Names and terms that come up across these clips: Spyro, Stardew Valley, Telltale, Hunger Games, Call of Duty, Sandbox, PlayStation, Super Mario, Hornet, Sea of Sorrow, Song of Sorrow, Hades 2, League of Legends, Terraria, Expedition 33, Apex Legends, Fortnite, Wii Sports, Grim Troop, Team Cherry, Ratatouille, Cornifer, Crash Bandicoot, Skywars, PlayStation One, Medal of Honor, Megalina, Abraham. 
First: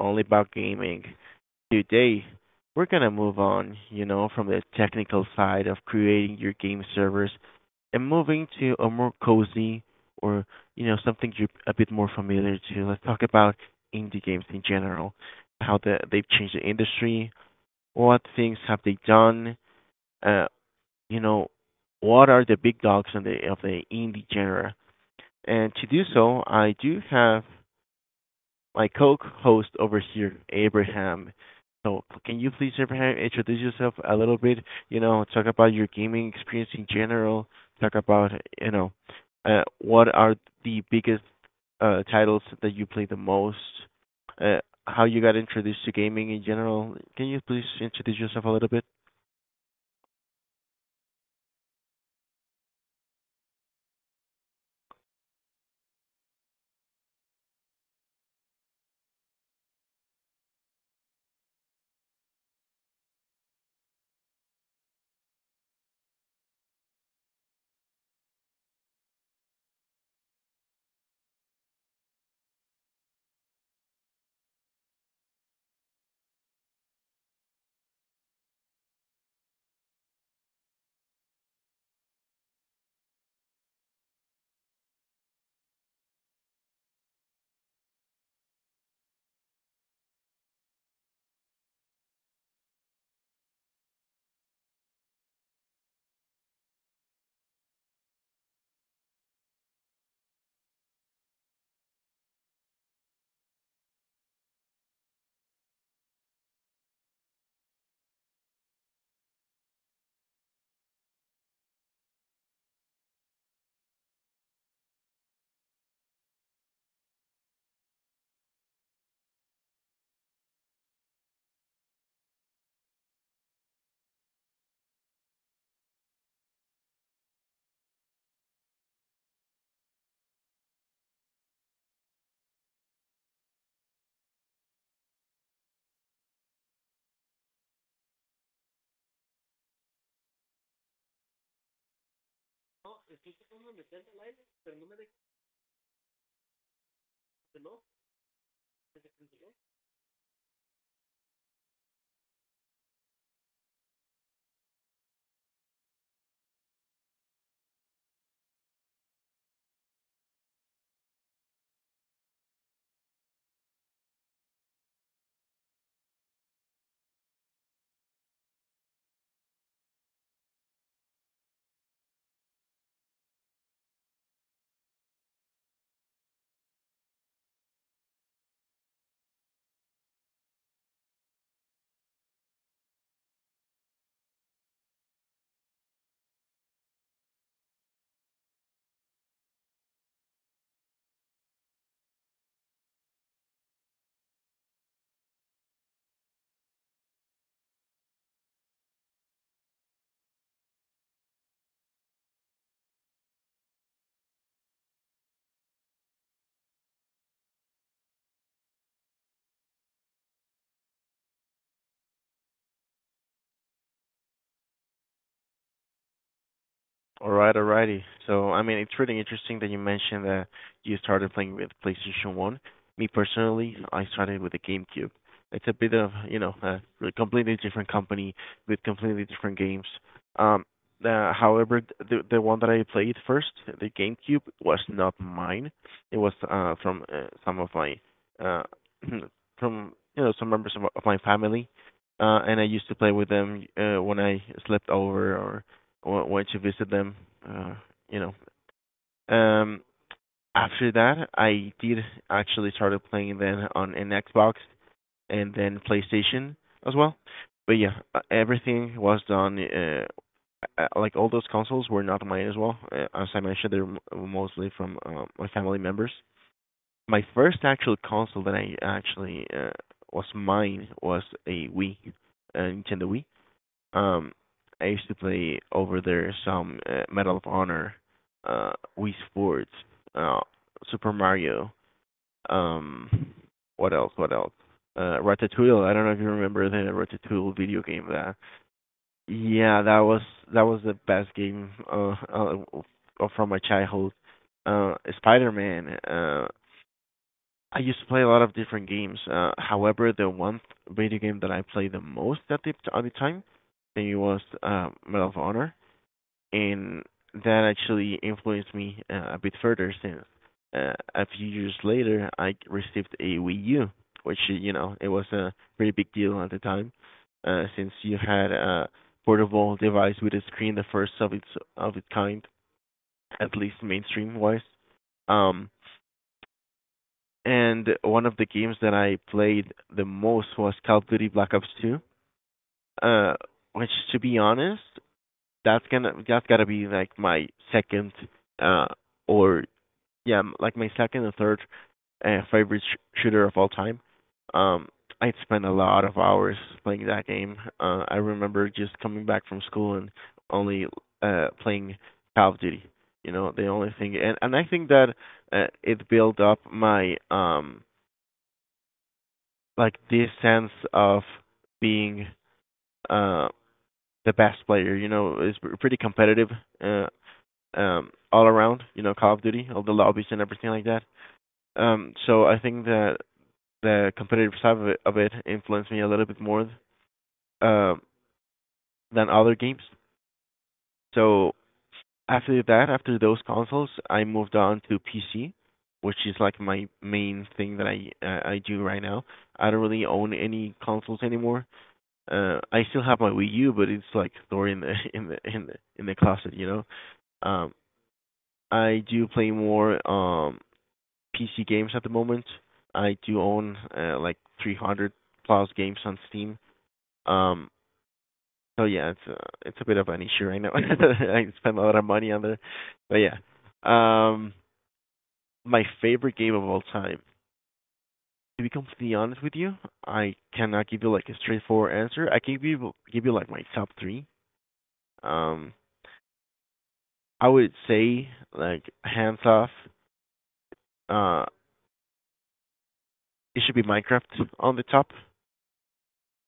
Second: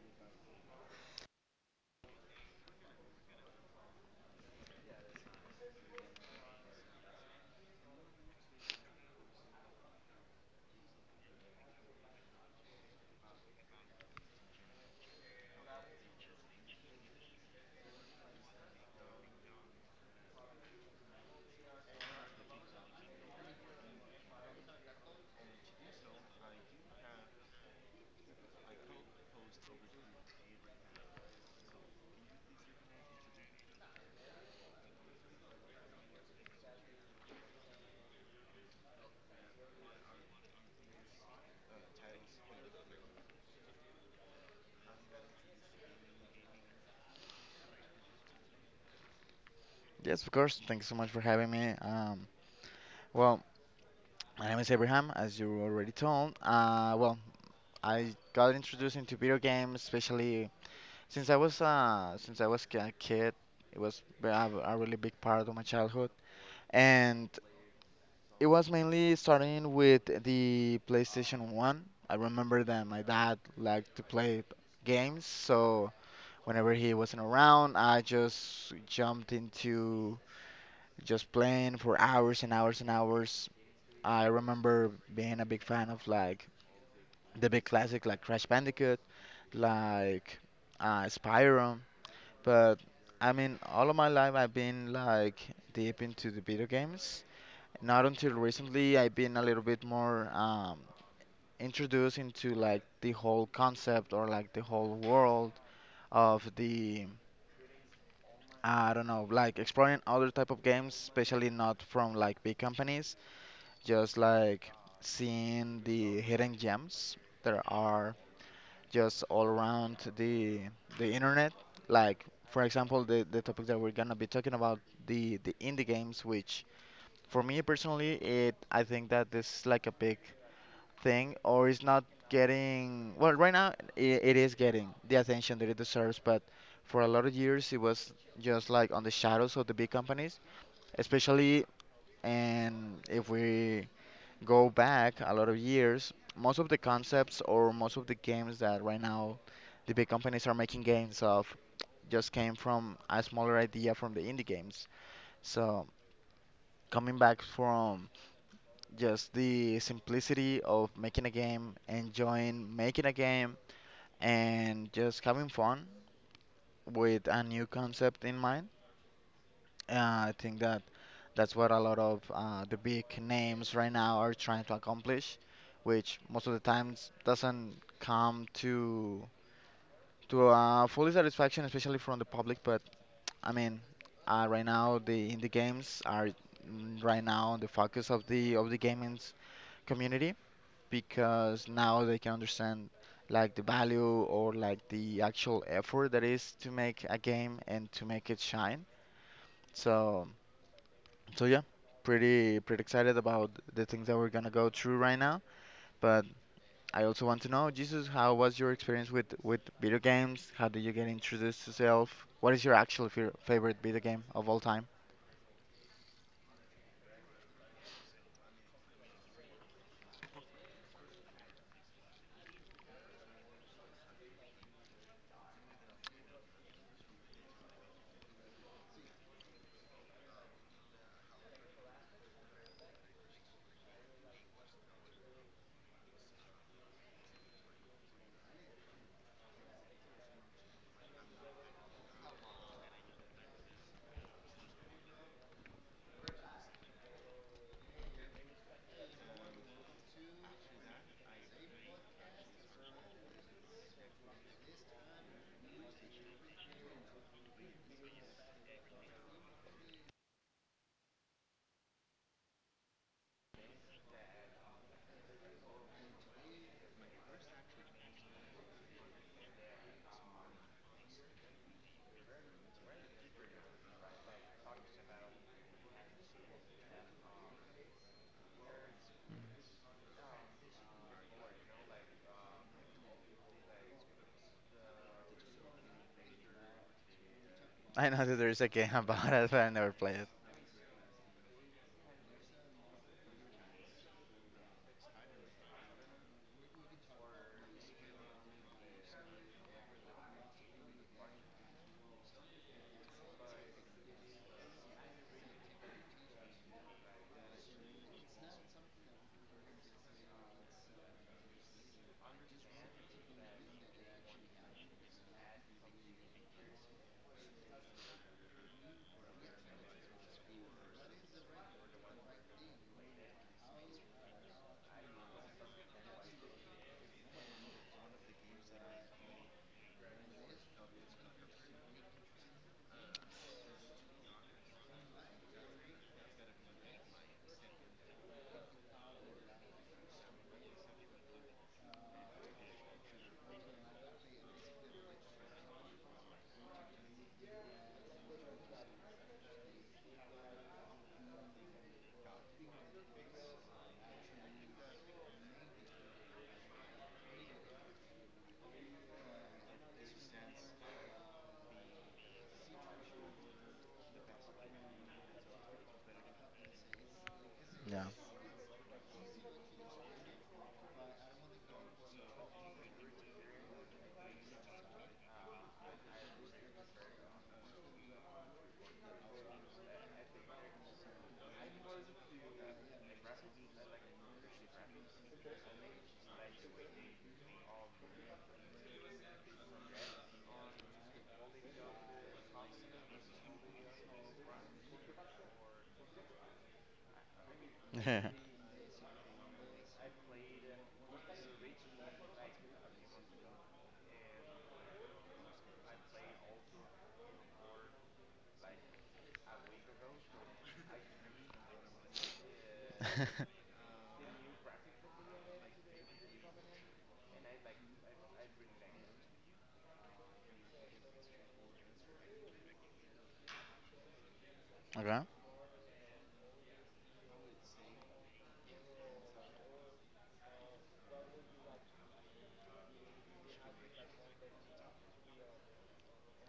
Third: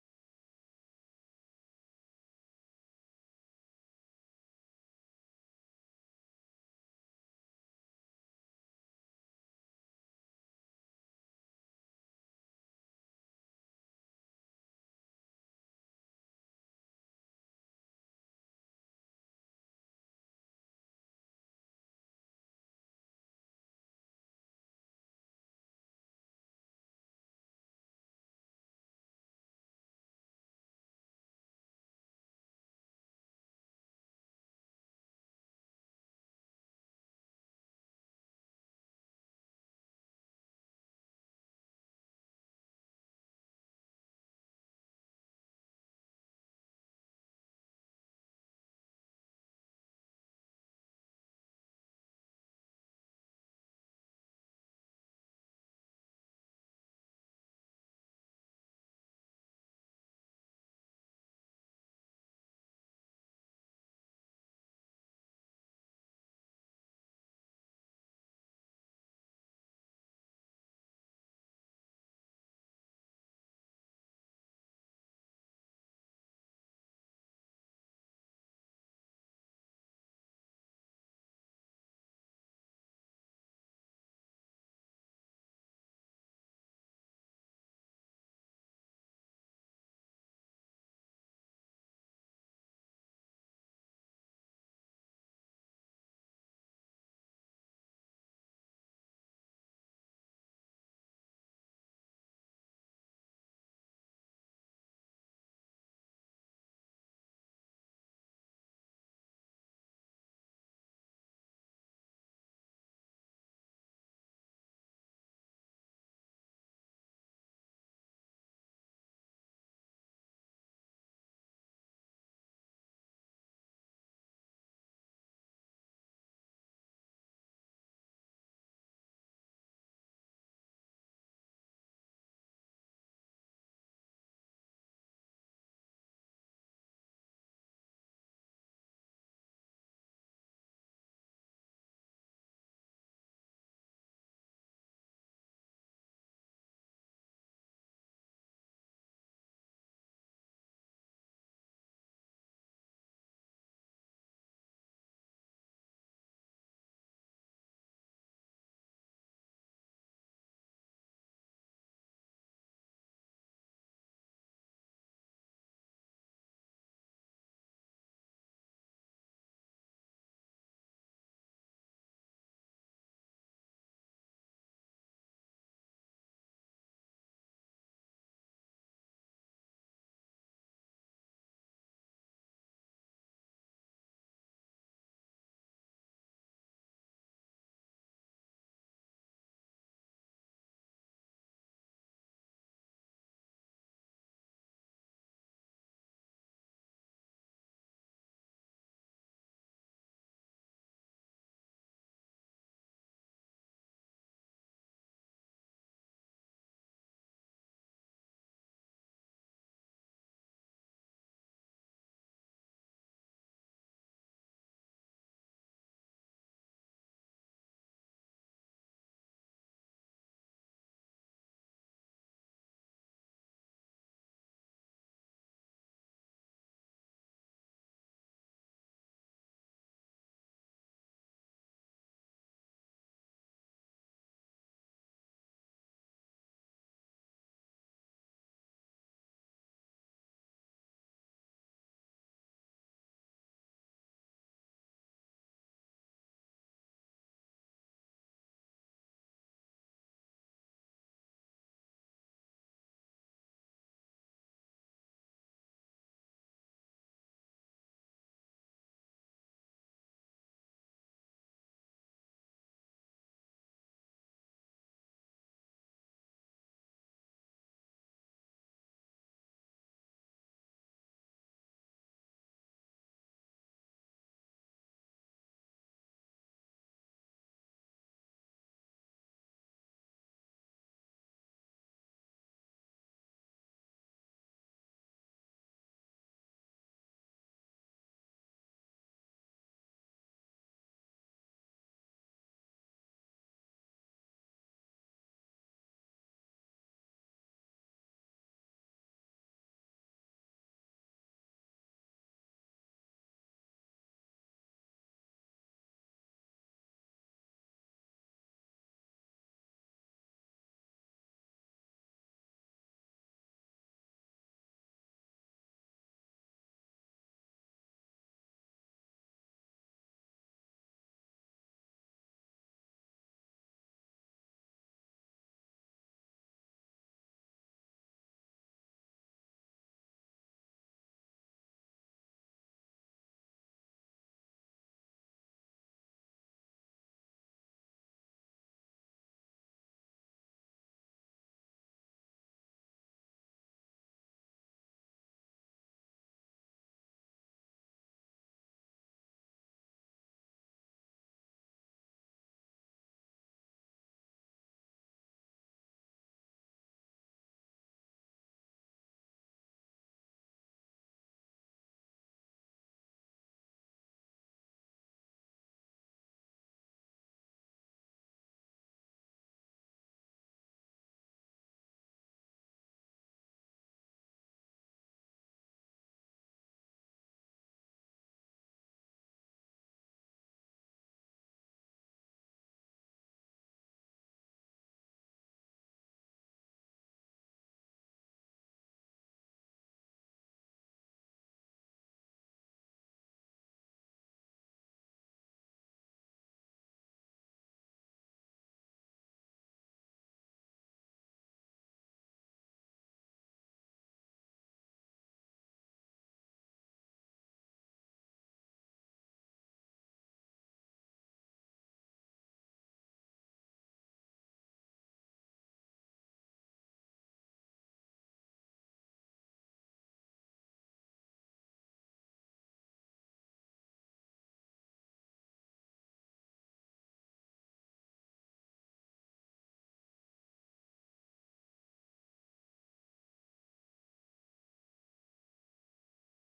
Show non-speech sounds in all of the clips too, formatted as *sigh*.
Only About Gaming. Today, we're gonna move on, you know, from the technical side of creating your game servers and moving to a more cozy or, you know, something you're a bit more familiar to. Let's talk about indie games in general, how they've changed the industry, what things have they done, uh, you know, what are the big dogs on of the indie genre. And to do so, I do have my co-host over here, Abraham. So can you please, Abraham, introduce yourself a little bit? You know, talk about your gaming experience in general. Talk about, you know, what are the biggest titles that you play the most? Uh, how you got introduced to gaming in general? Can you please introduce yourself a little bit? Yes, of course. Thanks so much for having me. Well, my name is Abraham, as you already told. I got introduced into video games, especially since I was a kid. It was a really big part of my childhood, and it was mainly starting with the PlayStation One. I remember that my dad liked to play games, so whenever he wasn't around, I just jumped into just playing for hours and hours and hours. I remember being a big fan of like the big classic like Crash Bandicoot, like Spyro. But I mean, all of my life I've been like deep into the video games. Not until recently I've been a little bit more introduced into like the whole concept or like the whole world of the. I don't know, like exploring other type of games, especially not from like big companies. Just like seeing the hidden gems that are just all around the internet. Like for example, the topic that we're gonna be talking about, the indie games, which for me personally, it I think that this is like a big thing, or it's not getting well right now. It is getting the attention that it deserves, but for a lot of years, it was just like on the shadows of the big companies, especially. And if we go back a lot of years, most of the concepts or most of the games that right now the big companies are making games of just came from a smaller idea from the indie games. So coming back from just the simplicity of making a game, enjoying making a game, and just having fun with a new concept in mind. I think that that's what a lot of the big names right now are trying to accomplish, which most of the times doesn't come to fully satisfaction, especially from the public. But I mean, right now the indie games are right now on the focus of the gaming community because now they can understand like the value or like the actual effort that is to make a game and to make it shine. So. So yeah, pretty excited about the things that we're gonna go through right now. But I also want to know, Jesus, how was your experience with video games? How did you get introduced to self? What is your actual favorite video game of all time? All right, alrighty. So, I mean, it's really interesting that you mentioned that you started playing with PlayStation 1. Me personally, I started with the GameCube. It's a bit of, you know, completely different company with completely different games. Um, however, the one that I played first, the GameCube, was not mine. It was from some of my uh *clears throat* from, you know, some members of my family, and I used to play with them when I slept over, went to visit them. Uh, you know, um, After that, I did actually started playing then on an Xbox and then PlayStation as well. But yeah, everything was done. Like, all those consoles were not mine as well. As I mentioned, they're mostly from my family members. My first actual console that I actually was mine was a Wii, a Nintendo Wii. Um, I used to play over there some Medal of Honor, uh, Wii Sports, uh, Super Mario. Um, what else? What else? Ratatouille. I don't know if you remember the Ratatouille video *laughs* game. I know that That, there's a game *laughs* about it, but I yeah, never that played was it. The best game from my childhood. Spider-Man. I used to play a lot of different games. However, the video game that I played the most at the time, I think it was, Medal of Honor, and that actually influenced me a bit further, since a few years later I received a Wii U, which, you know, it was a pretty big deal at the time, since you had a portable device with a screen, the first of its kind, at least mainstream wise. Um, and one of the games that I played the most was Call of Duty Black Ops 2, uh, which, to be honest, that's gotta be like my second uh or or third favorite shooter of all time. Um, I spent a lot of hours playing that game. I remember just coming back from school and only playing Call of Duty. You know, the only thing. And I think that it built up my like this sense of being uh the best player. You know, it's pretty competitive. Uh, Yeah. All around, you know, Call of Duty, all the lobbies and everything like that. Um, so I think that the competitive side of it influenced me a little bit more uh, than other games. So after that, after those consoles, I moved on to PC, which is like my main thing that I do right now. I don't really own any consoles anymore. I still have my Wii U, but it's like stored in the *laughs* in the in the closet, you know. Um, *laughs* I do play more PC games at the moment. I do own, like, 300 plus games on Steam. Um, so yeah, it's a bit of an issue right now. *laughs* I spend a lot of money on there, but yeah. Um, my favorite game of all time. To be completely honest with you, I cannot give you like a straightforward answer. I can give you like my top three. Okay. Um, I would say like hands off. Uh, it should be Minecraft on the top.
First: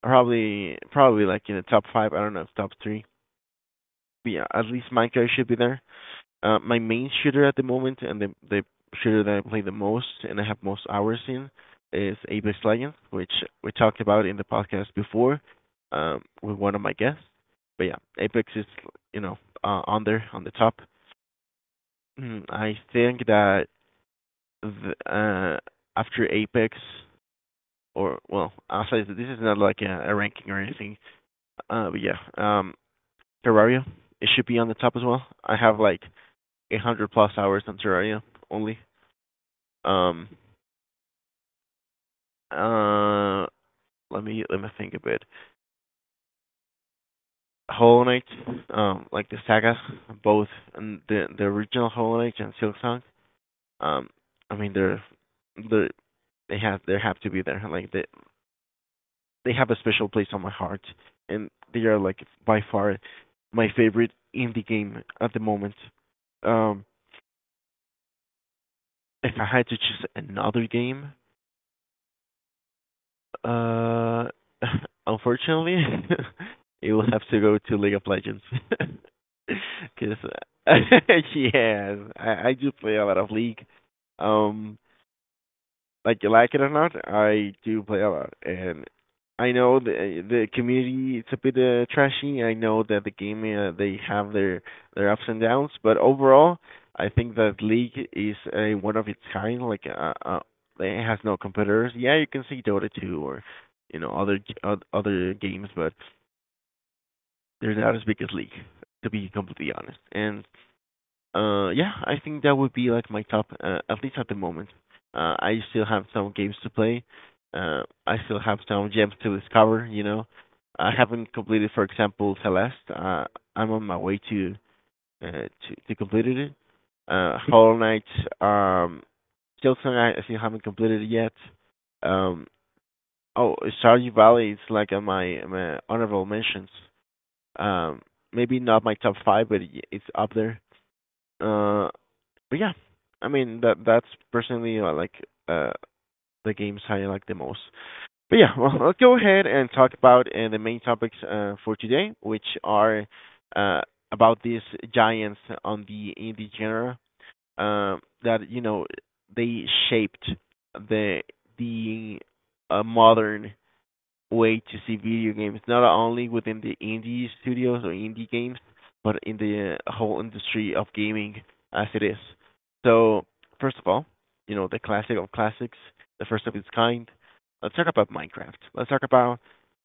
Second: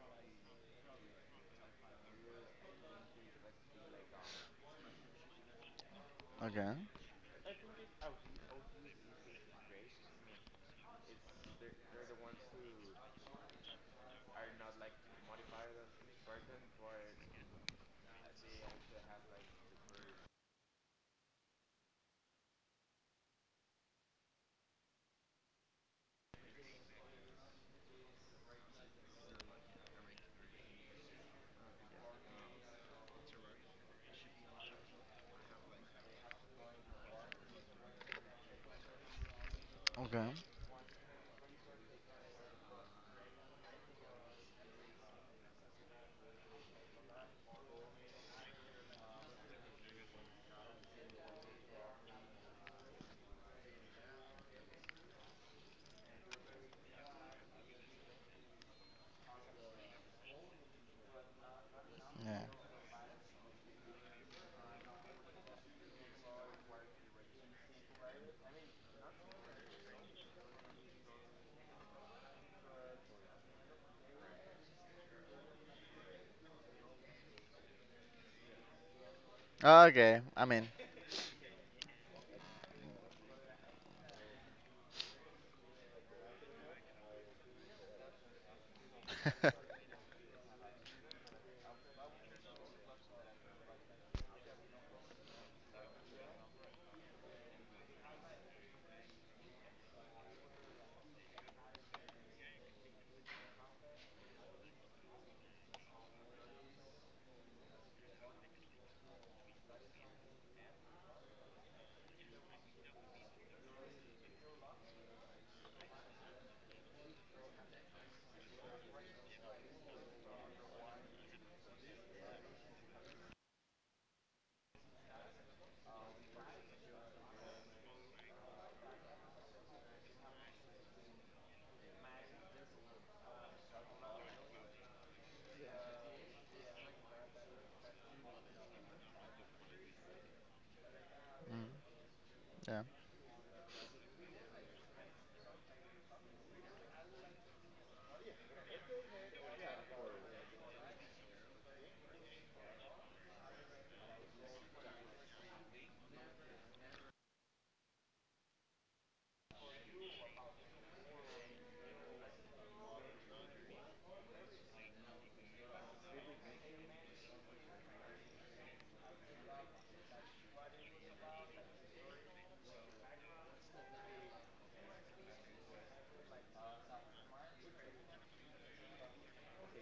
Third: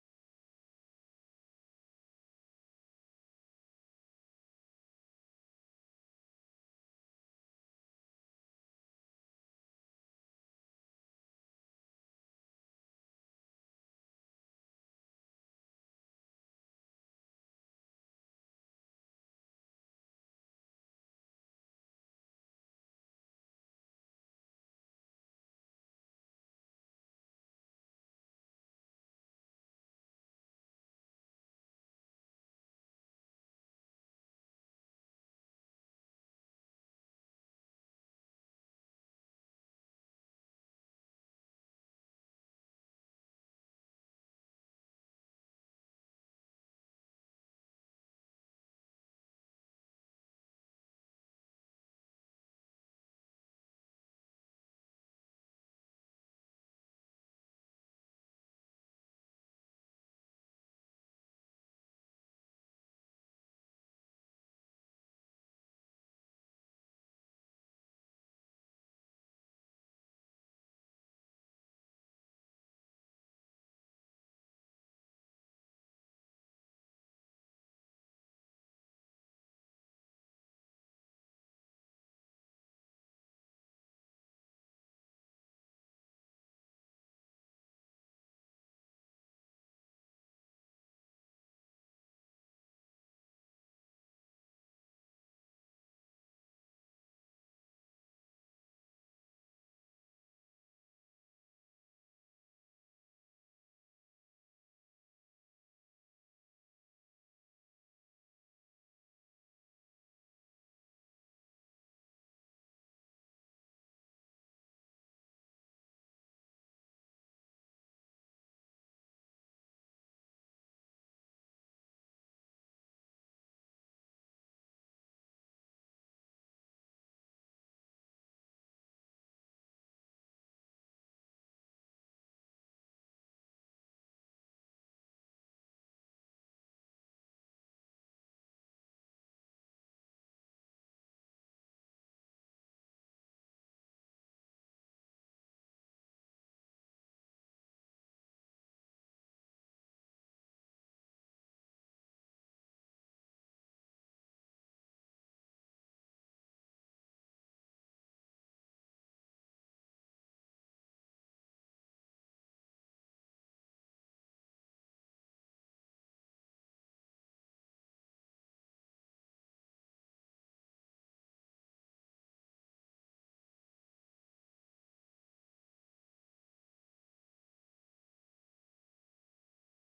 Probably like in the top five. I don't know, top three. Yeah, at least my guy should be there. Okay. My main shooter at the moment, and the shooter that I play the most and I have most hours in, is Apex Legends, which we talked about in the podcast before, with one of my guests. But yeah, Apex is, you know, on there on the top. Mm, I think that the, uh, after Apex, or well, I'll say that this is not like a ranking or anything. But yeah, Terraria, it should be on the top as well. I have like 800 plus hours in Terraria only. Okay. Um, uh, let me think a bit. Hollow Knight, like the saga, both, and the original Hollow Knight and Silksong. Um, I mean, they they have to be there. Like, they have a special place on my heart, and they are, like, by far my favorite indie game at the moment. Um, if I had to choose another game, Uh, *laughs* unfortunately, *laughs* it will have to go to League of Legends. *laughs* Yeah. Because, Okay. I *laughs* mean, yes, I do play a lot of League. Um, like, you like it or not, I do play a lot, and I *laughs* know the community, it's a bit, trashy. I know that the game, they have their ups and downs, but overall, I think that League is a one of its kind. Like, it has no competitors. Yeah, you can see Dota 2 or, you know, other games, but they're not as big as League, to be completely honest. And, yeah, I think that would be like my top, at least at the moment. I still have some games to play. I still have some gems to discover. You know, I haven't completed, for example, Celeste. I'm on my way to uh, to to completed it. Hollow Knight, um, still something I still haven't completed it yet. Um, oh, Stardew Valley is like on my honorable mentions. Um, maybe not my top five, but it's up there. Uh, but yeah, yeah. I mean, that that's personally uh the games I like the most. But yeah, well, let's go ahead and talk about, the main topics for today, which are uh about these giants on the indie genre, um, that, you know, they shaped the the modern way to see video games, not only within the indie studios or indie games, but in the whole industry of gaming as it is. So, first of all, you know, the classic of classics, the first of its kind. Let's talk about Minecraft. Let's talk about,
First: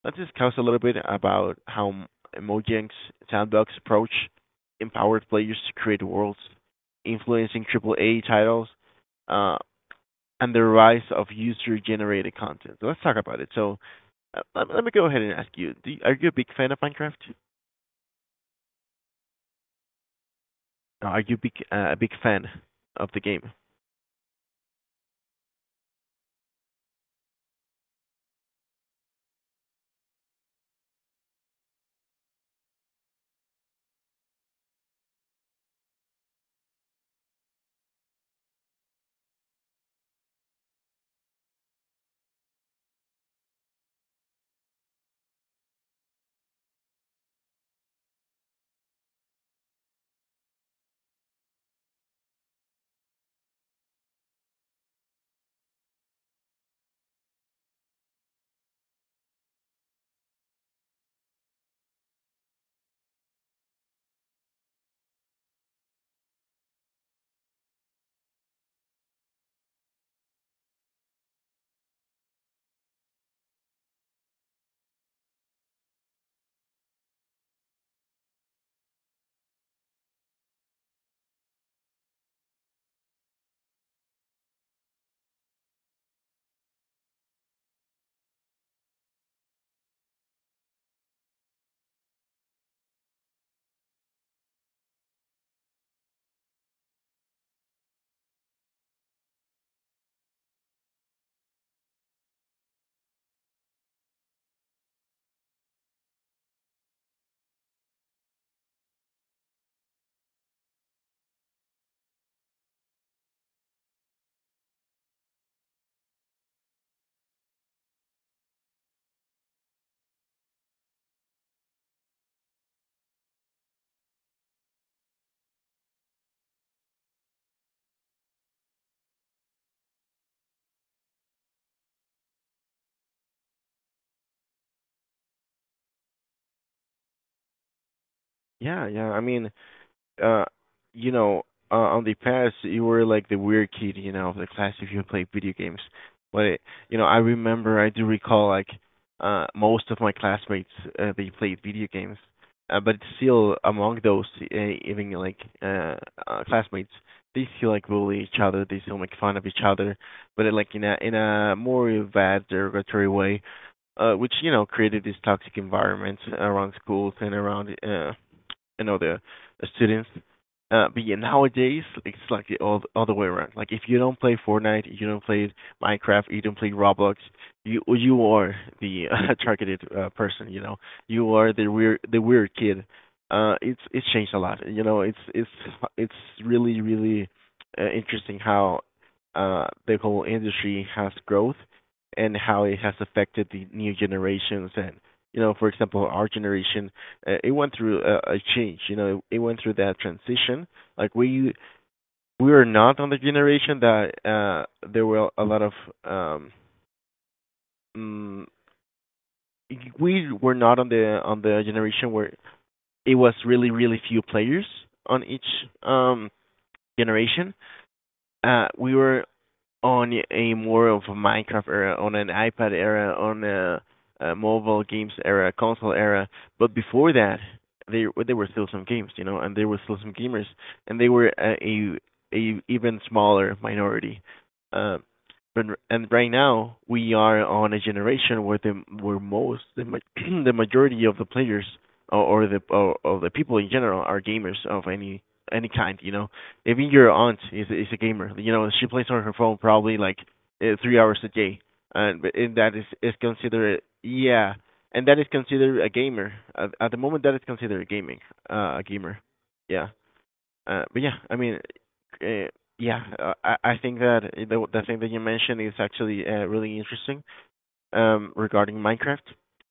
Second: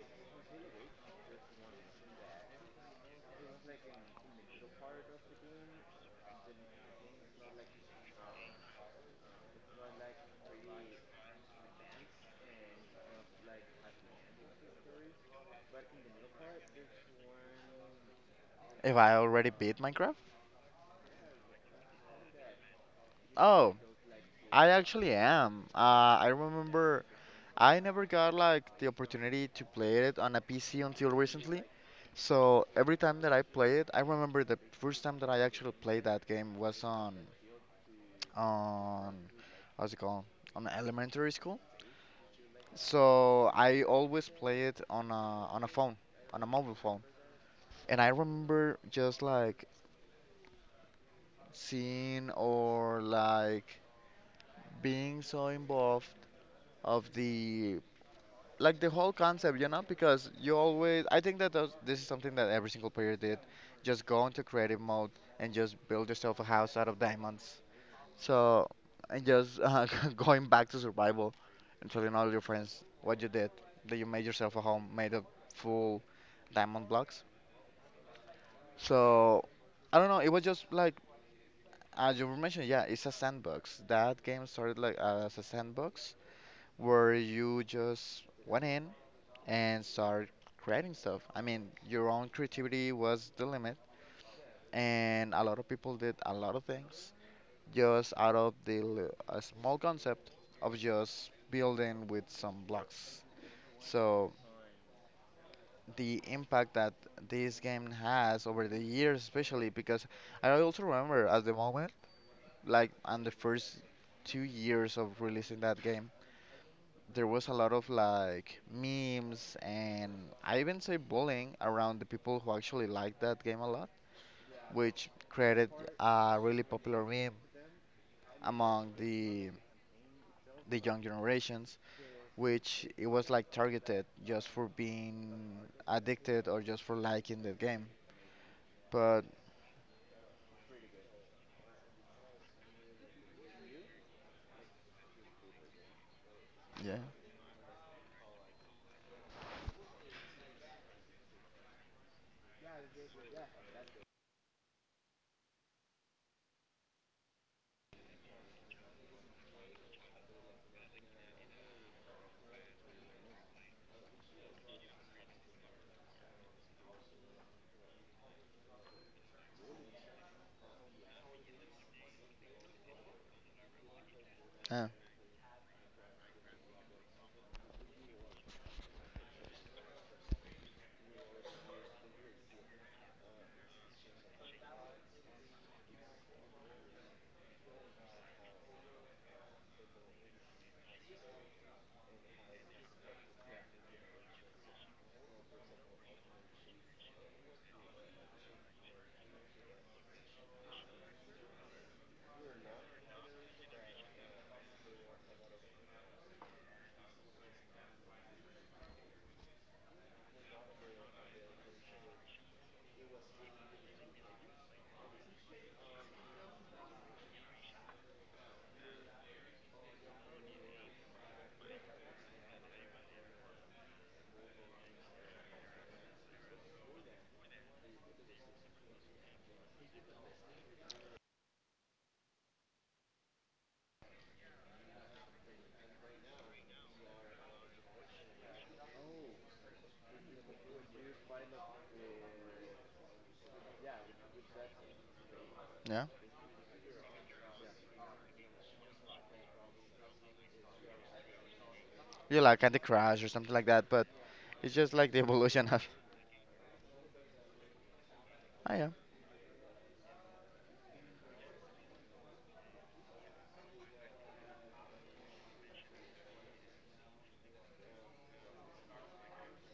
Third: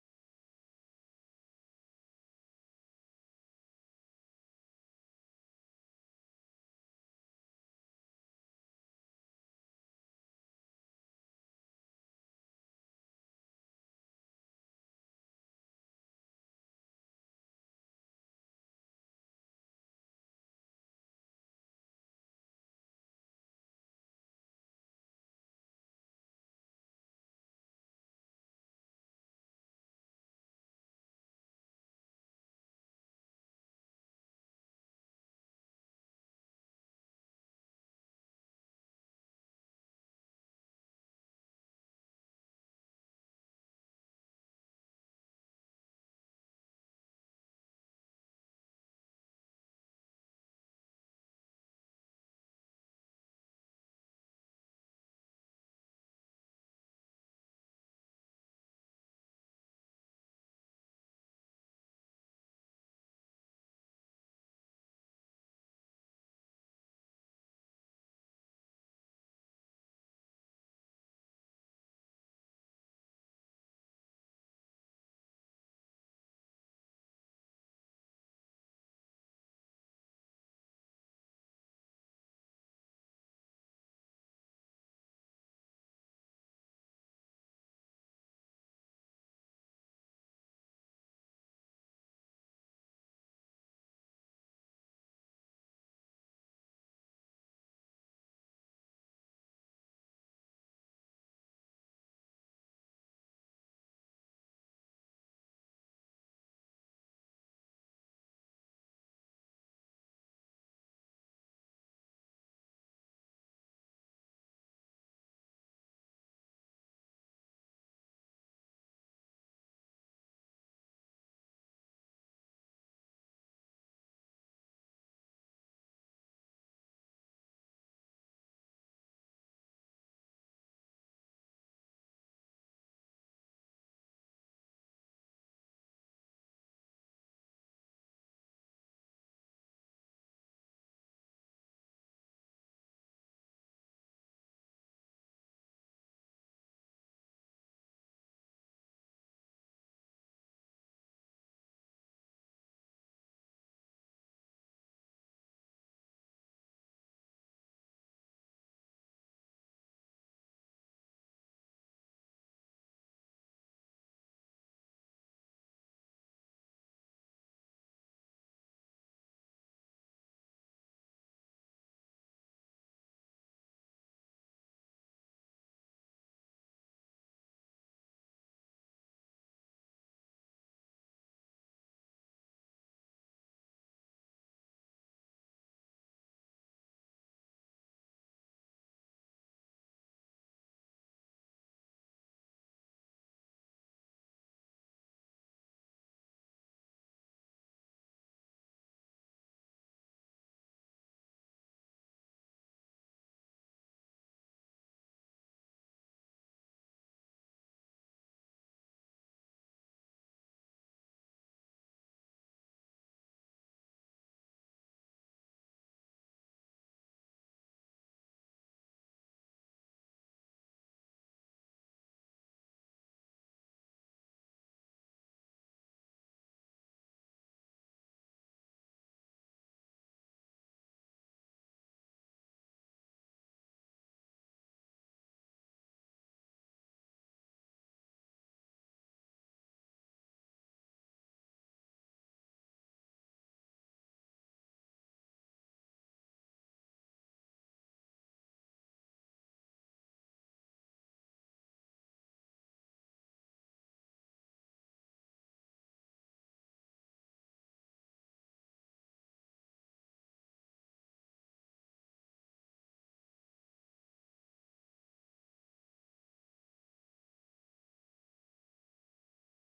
let's discuss a little bit about how Mojang's sandbox approach empowered players to create worlds, influencing triple A titles, uh, and the rise of user-generated content. So let's talk about it. So, let me go ahead and ask you, are you a big fan of Minecraft? If I already beat Minecraft? Are you big a big fan of the game? Oh, I actually am. I remember I never got like the opportunity to play it on a PC until recently. So every time that I play it, I remember the first time that I actually played that game was on how's it called? On elementary school. So I always play it on a phone, on a mobile phone. And I remember just like seeing or like being so involved of the like the whole concept, you know, because you always, I think that those, this is something that every single player did. Just go into creative mode and just build yourself a house out of diamonds. So, and just *laughs* going back to survival and telling all your friends what you did, that you made yourself a home made of full diamond blocks. So, I don't know, it was just like, as you were mentioning, yeah, it's a sandbox. That game started like as a sandbox where you just went in and start creating stuff. I mean, your own creativity was the limit, and a lot of people did a lot of things just out of a small concept of just building with some blocks. So the impact that this game has over the years, especially because I also remember at the moment, like on the first 2 years of releasing that game, there was a lot of like memes and I even say bullying around the people who actually liked that game a lot, which created a really popular meme among the young generations, which it was like targeted just for being addicted or just for liking the game. Yeah, yeah. I But mean, uh, you know, on the past you were like the weird kid, you know, of the class if you played video games. But, yeah, you know, I remember, I do recall, like, most of my classmates, they played video games. But still, among those, uh, even like classmates, they still like bully each other. They still make fun of each other, but, like, in a more bad, derogatory way, which, you know, created this toxic environment around schools and around, you know, the students. But yeah, nowadays, like, it's like the all other way around. Like, if you don't play Fortnite, yeah, you don't play Minecraft, you don't play Roblox, you are the *laughs* targeted person. You know, you are the weird kid. It's changed a lot. You know, it's really interesting how the whole industry has growth, and how it has affected the new generations. And, you know, for example, our generation, it went through a change. You know, it went through that transition. Like, we were not on the generation that, there were a lot of, um, mm, we were not on the generation where it was really few players on each, um, generation. We were on a more of a Minecraft era, on an iPad era, on a mobile games era, console era. But before that, there were still some games, you know, and there were still some gamers, and they were a even smaller minority. Uh, but and right now we are on a generation where the where most the *clears throat* the majority of the players or the people in general are gamers of any kind, yeah. you know, even your aunt is a gamer. You know, she plays on her phone probably like 3 hours a day, and, You and like that Candy is is Crush or something like considered, that, but yeah, it's just and like the that *laughs* is evolution of. considered a gamer at the moment. That is considered gaming, Oh a yeah. gamer. Yeah, but yeah, I mean, uh, yeah, I think that the thing that you mentioned is actually really interesting regarding Minecraft.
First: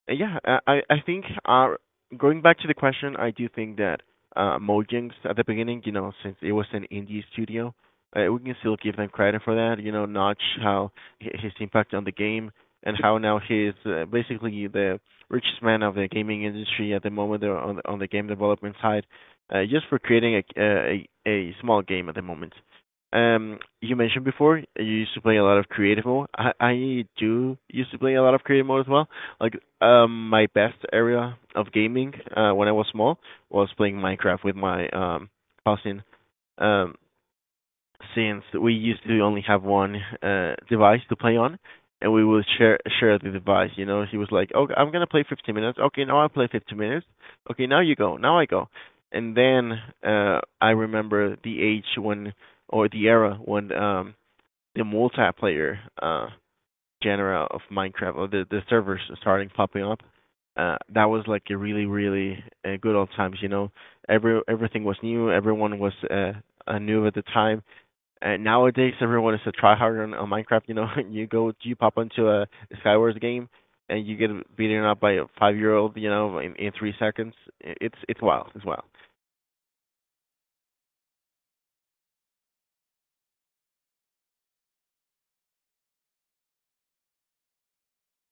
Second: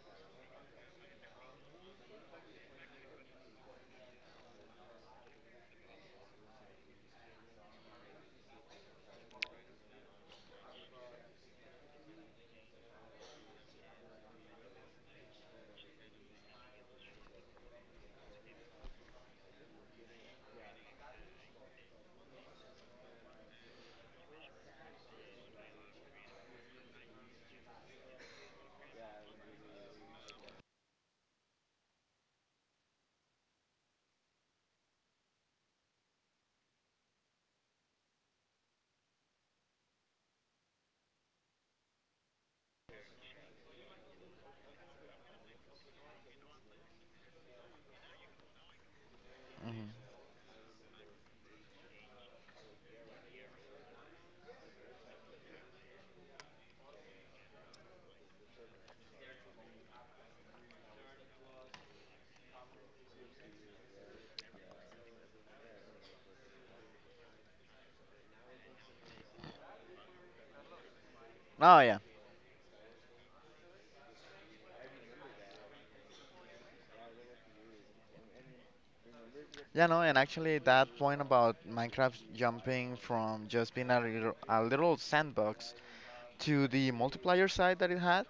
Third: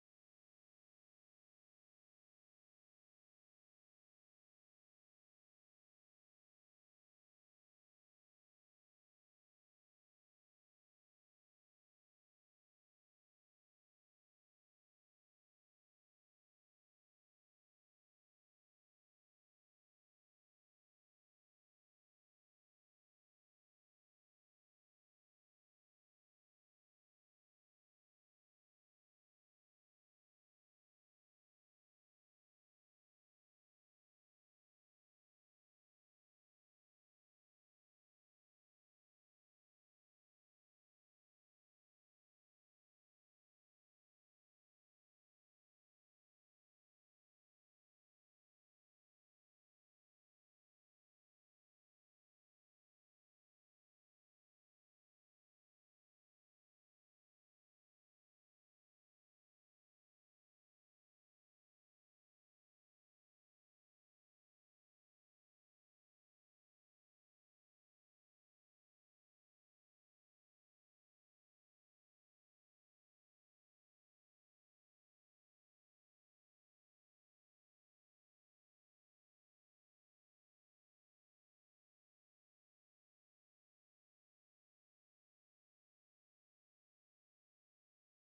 Yeah, I think going back to the question, I do think that Mojang's at the beginning, you know, since it was an indie studio, we can still give them credit for that. You know, Notch, how his impact on the game and how now he's basically the richest man of the gaming industry at the moment on on the game development side, just for creating a small game at the moment. You mentioned before you used to play a lot of creative mode. I do used to play a lot of creative mode as well. Like my best area of gaming when I was small was playing Minecraft with my cousin. Um, since we used to only have one device to play on, and we would share the device. You know, he was like, "Oh, I'm gonna play 15 minutes. Okay, now I play 15 minutes. Okay, now you go. Now I go." And then I remember the age when, or the era when the multiplayer genre of Minecraft, or the servers starting popping up. That was like a really, really good old times. You know, everything was new. Everyone was new at the time, and nowadays, everyone is a tryhard on Minecraft. You know, *laughs* you go, you Oh pop yeah. into a Skywars game, and you get beaten up by a five-year-old. You know, in 3 seconds. It's wild. It's wild. Yeah, no, and actually that point about Minecraft jumping from just being a little sandbox to the multiplayer side that it had,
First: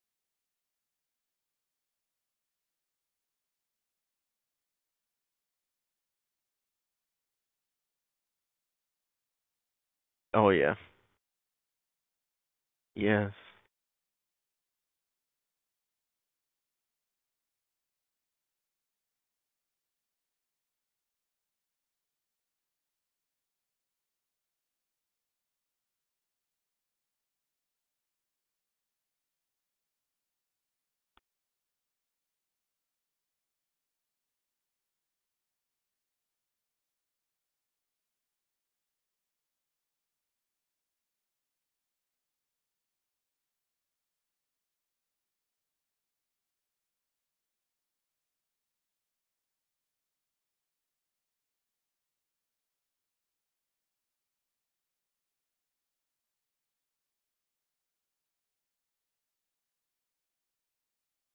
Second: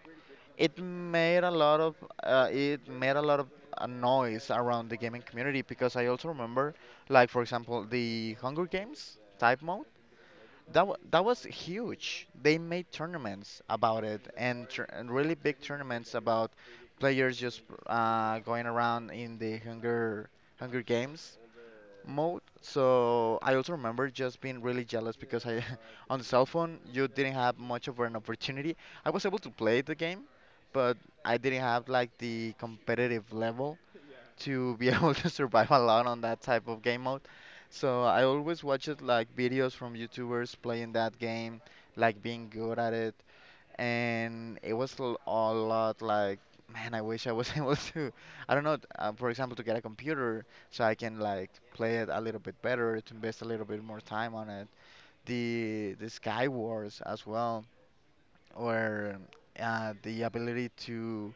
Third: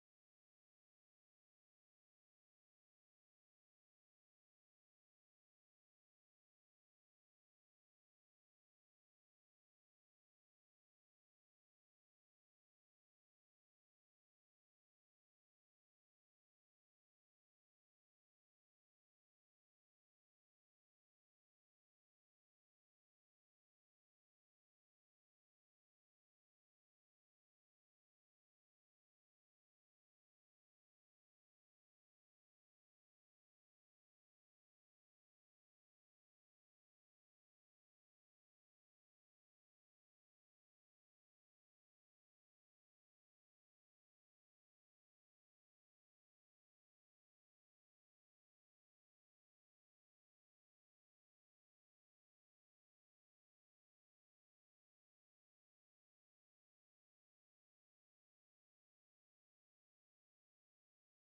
it made a lot of it made a lot of noise around the gaming community because I also remember, like for example, the Hunger Games type mode. Oh yeah. That was huge. They made Yes. tournaments about it and really big tournaments about players just going around in the Hunger Games mode. So I also remember just being really jealous because *laughs* on the cell phone, you didn't have much of an opportunity. I was able to play the game, but I didn't have like the competitive level to be *laughs* able to survive a lot on that type of game mode. So I always watch it like videos from YouTubers playing that game, like being good at it, and it was a lot like, man, I wish I was *laughs* able to, I don't know, for example, to get a computer so I can like play it a little bit better, to invest a little bit more time on it. The Skywars as well, or the ability to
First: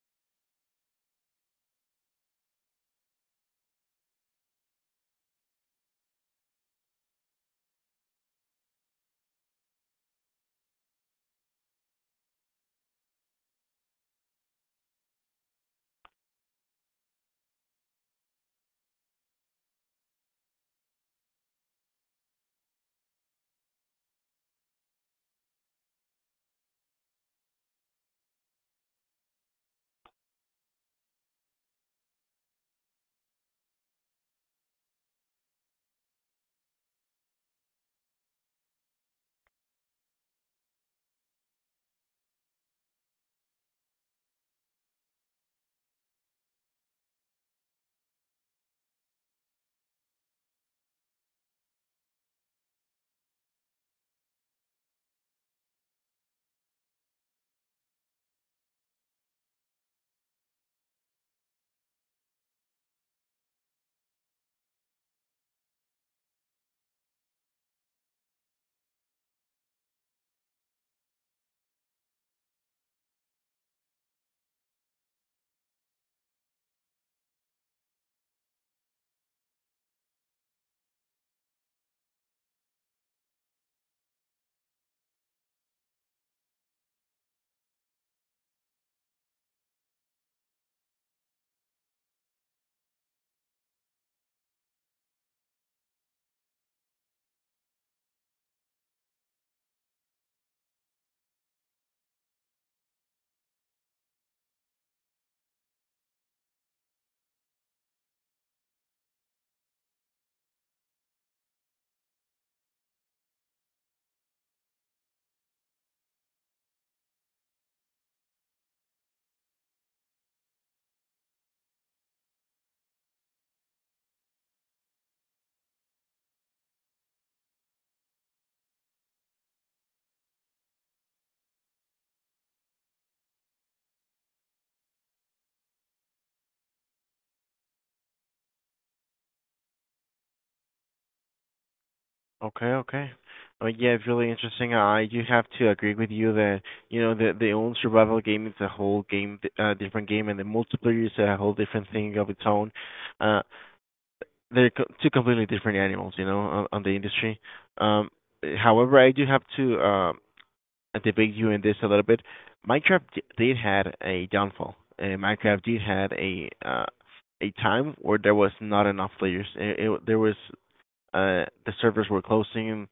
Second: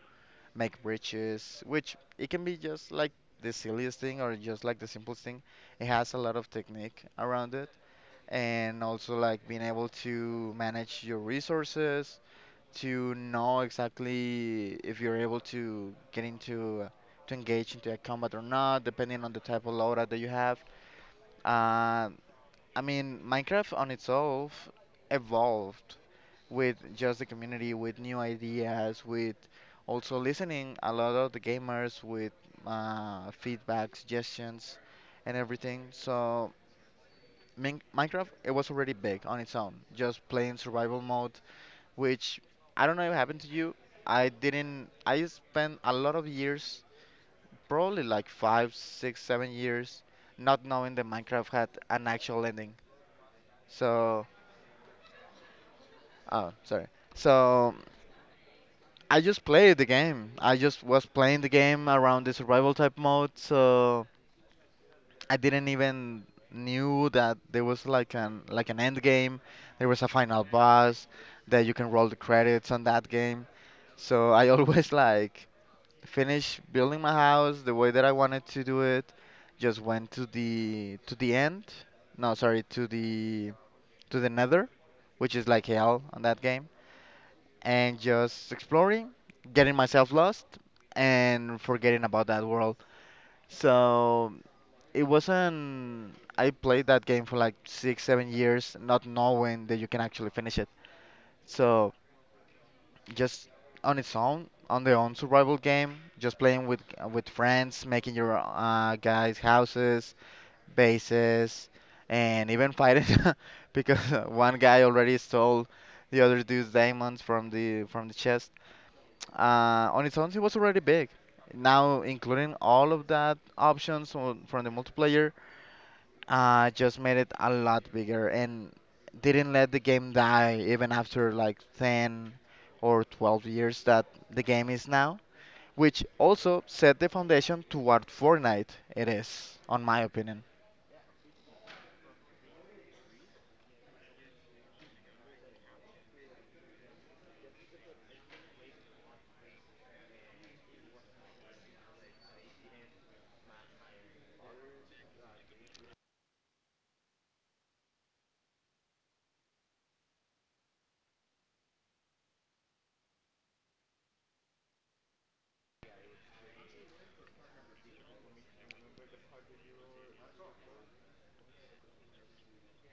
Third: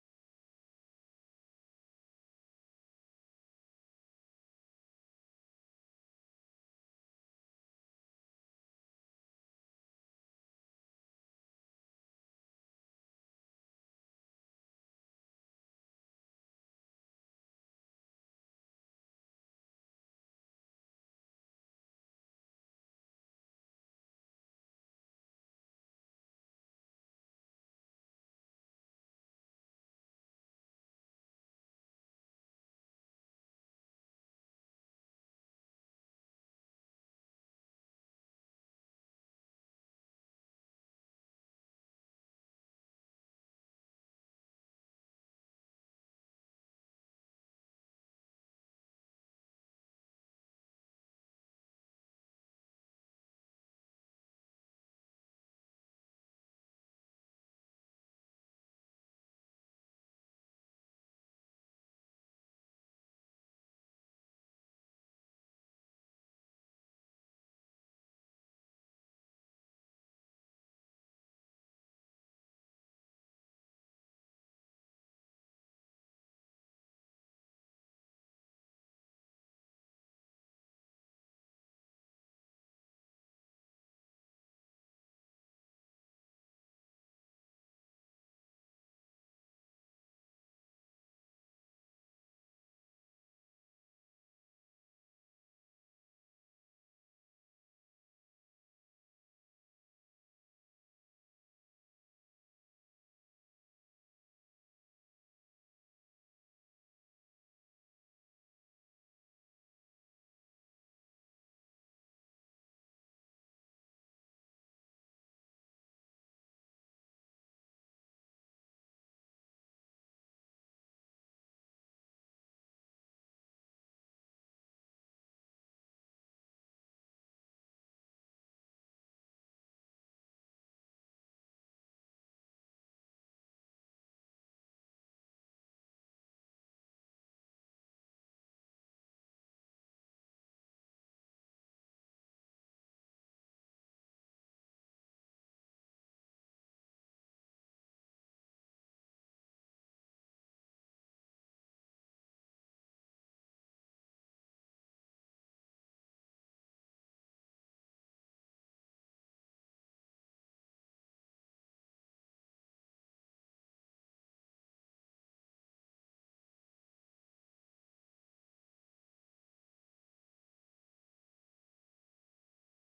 make bridges, which it can be just like the silliest thing or just like the simplest thing. It has a lot of technique around it, and also like being able to manage your resources, to know exactly if you're able to get into to engage into a combat or not, depending on the type of loadout that you have. Uh, I mean, Minecraft on itself evolved with just the community, with new ideas, with also listening a lot of the gamers with feedback, suggestions, and everything. So Minecraft, it was already big on its own, just playing survival mode, which I don't know if happened to you. I didn't. I spent a lot of years, probably like five, six, 7 years, not knowing that Minecraft had an actual ending. So, oh, sorry. So. I just played the game. I just was playing the game around the survival type mode, so I didn't even knew that there was like an end game. There was a final boss that you can roll the credits on that game. So I always *laughs* like finish building my house the way that I wanted to do it. Just went to the end. No, sorry, to the Nether, which is like hell on that game and just exploring, getting myself lost, and forgetting about that world. So it wasn't. I played that game for like six, 7 years, not knowing that you can actually finish it. So just on its own, on their own survival game, just playing with friends, making your guys' houses, bases, and even fighting *laughs* because one guy already stole the other dude's diamonds from the chest. On its own, it was already big. Now, including all of that options on- from the multiplayer, just made it a lot bigger and didn't let the game die even after like 10 or 12 years that the game is now, which also set the foundation to what Fortnite it is, on my opinion. Okay. Okay. Oh yeah, it's really interesting. I do have to agree with you that you know the own survival game is a whole game, different game, and the multiplayer is a whole different thing of its own. Uh, they're two completely different animals, you know, on the industry. Um, However, I do have to debate you in this a little bit. Minecraft did had a downfall. Minecraft did had a time where there was not enough players. There was the servers were closing.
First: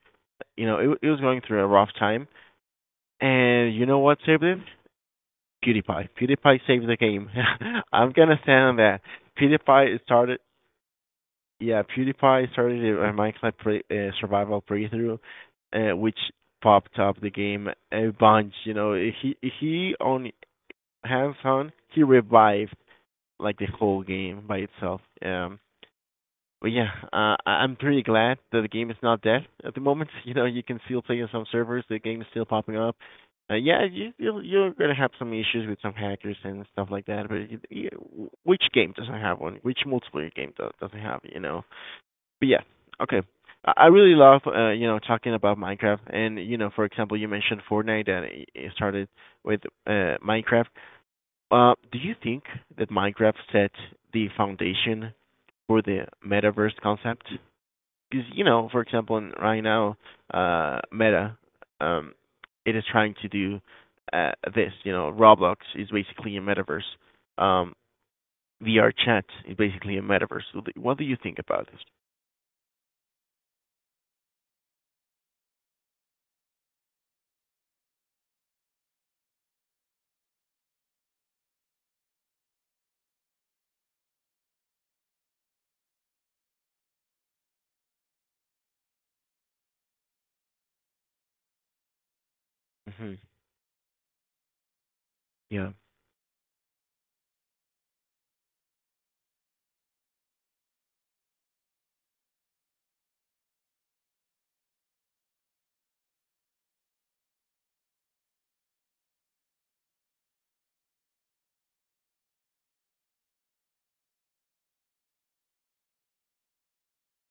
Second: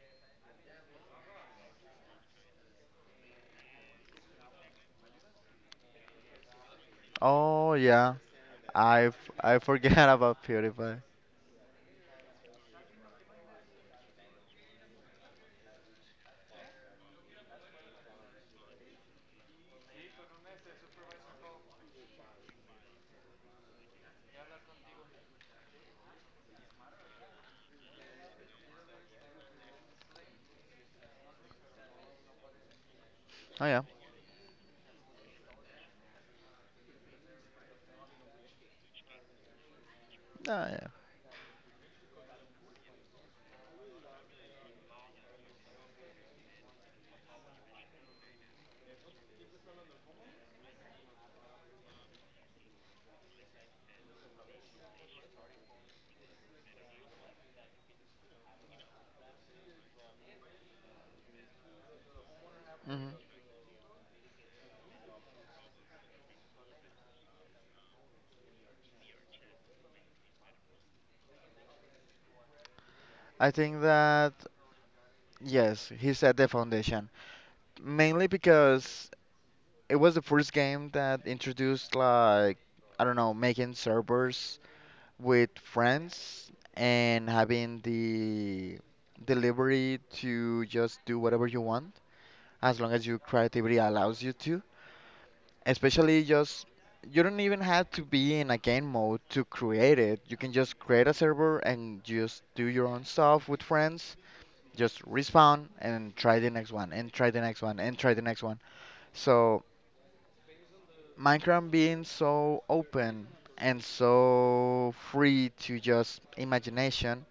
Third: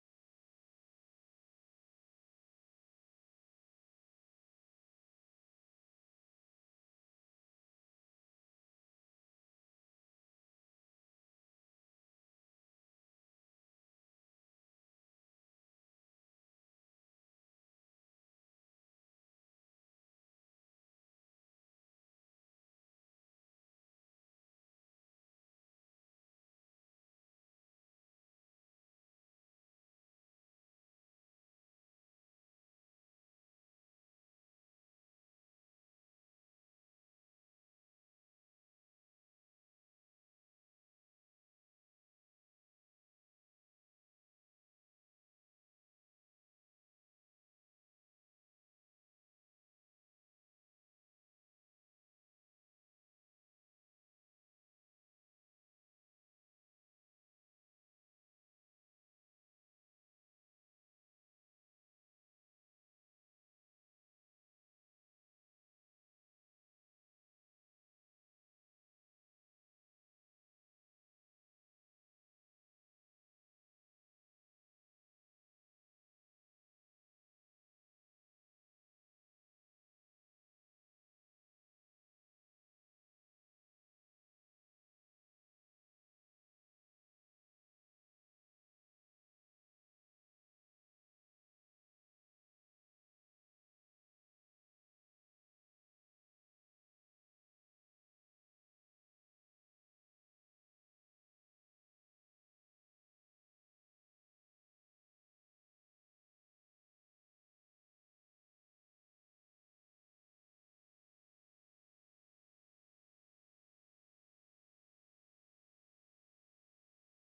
You know, it was going through a rough time. And you know what saved it? PewDiePie. PewDiePie saved the game. Oh *laughs* I'm yeah, gonna stand on that. I PewDiePie forget *laughs* started. about PewDiePie. Yeah, PewDiePie started a Minecraft survival playthrough, which popped up the game a bunch. You know, he on hands-on, he revived like the whole game by itself. But yeah, I- am pretty glad that the game is not dead at the moment. *laughs* You know, you can still play on some servers. The game is still popping up. Oh Yeah, yeah, you're gonna have some issues with some hackers and stuff like that. But which game doesn't have one? Which multiplayer game oh yeah. doesn't have? You know. But yeah, okay. I really love you know talking about Minecraft, and you know for example you mentioned Fortnite, and it started with Minecraft. Do you think that Minecraft set the foundation for the metaverse concept? Because you know, for example, right now, Meta, um, it is Hmm. trying to do this. You know, Roblox is basically a metaverse. Um, VR chat is basically a metaverse. So what do you think about this? I think that yes, he set the foundation. Mainly because it was the first game that introduced like I don't know, making servers with friends and having the delivery to just do whatever you want as long as Hmm. your creativity allows you to. Yeah. Especially just you don't even have to be in a game mode to create it. You can just create a server and just do your own stuff with friends. Just respawn and try the next one and try the next one and try the next one. So Minecraft being so open and so free to just imagination,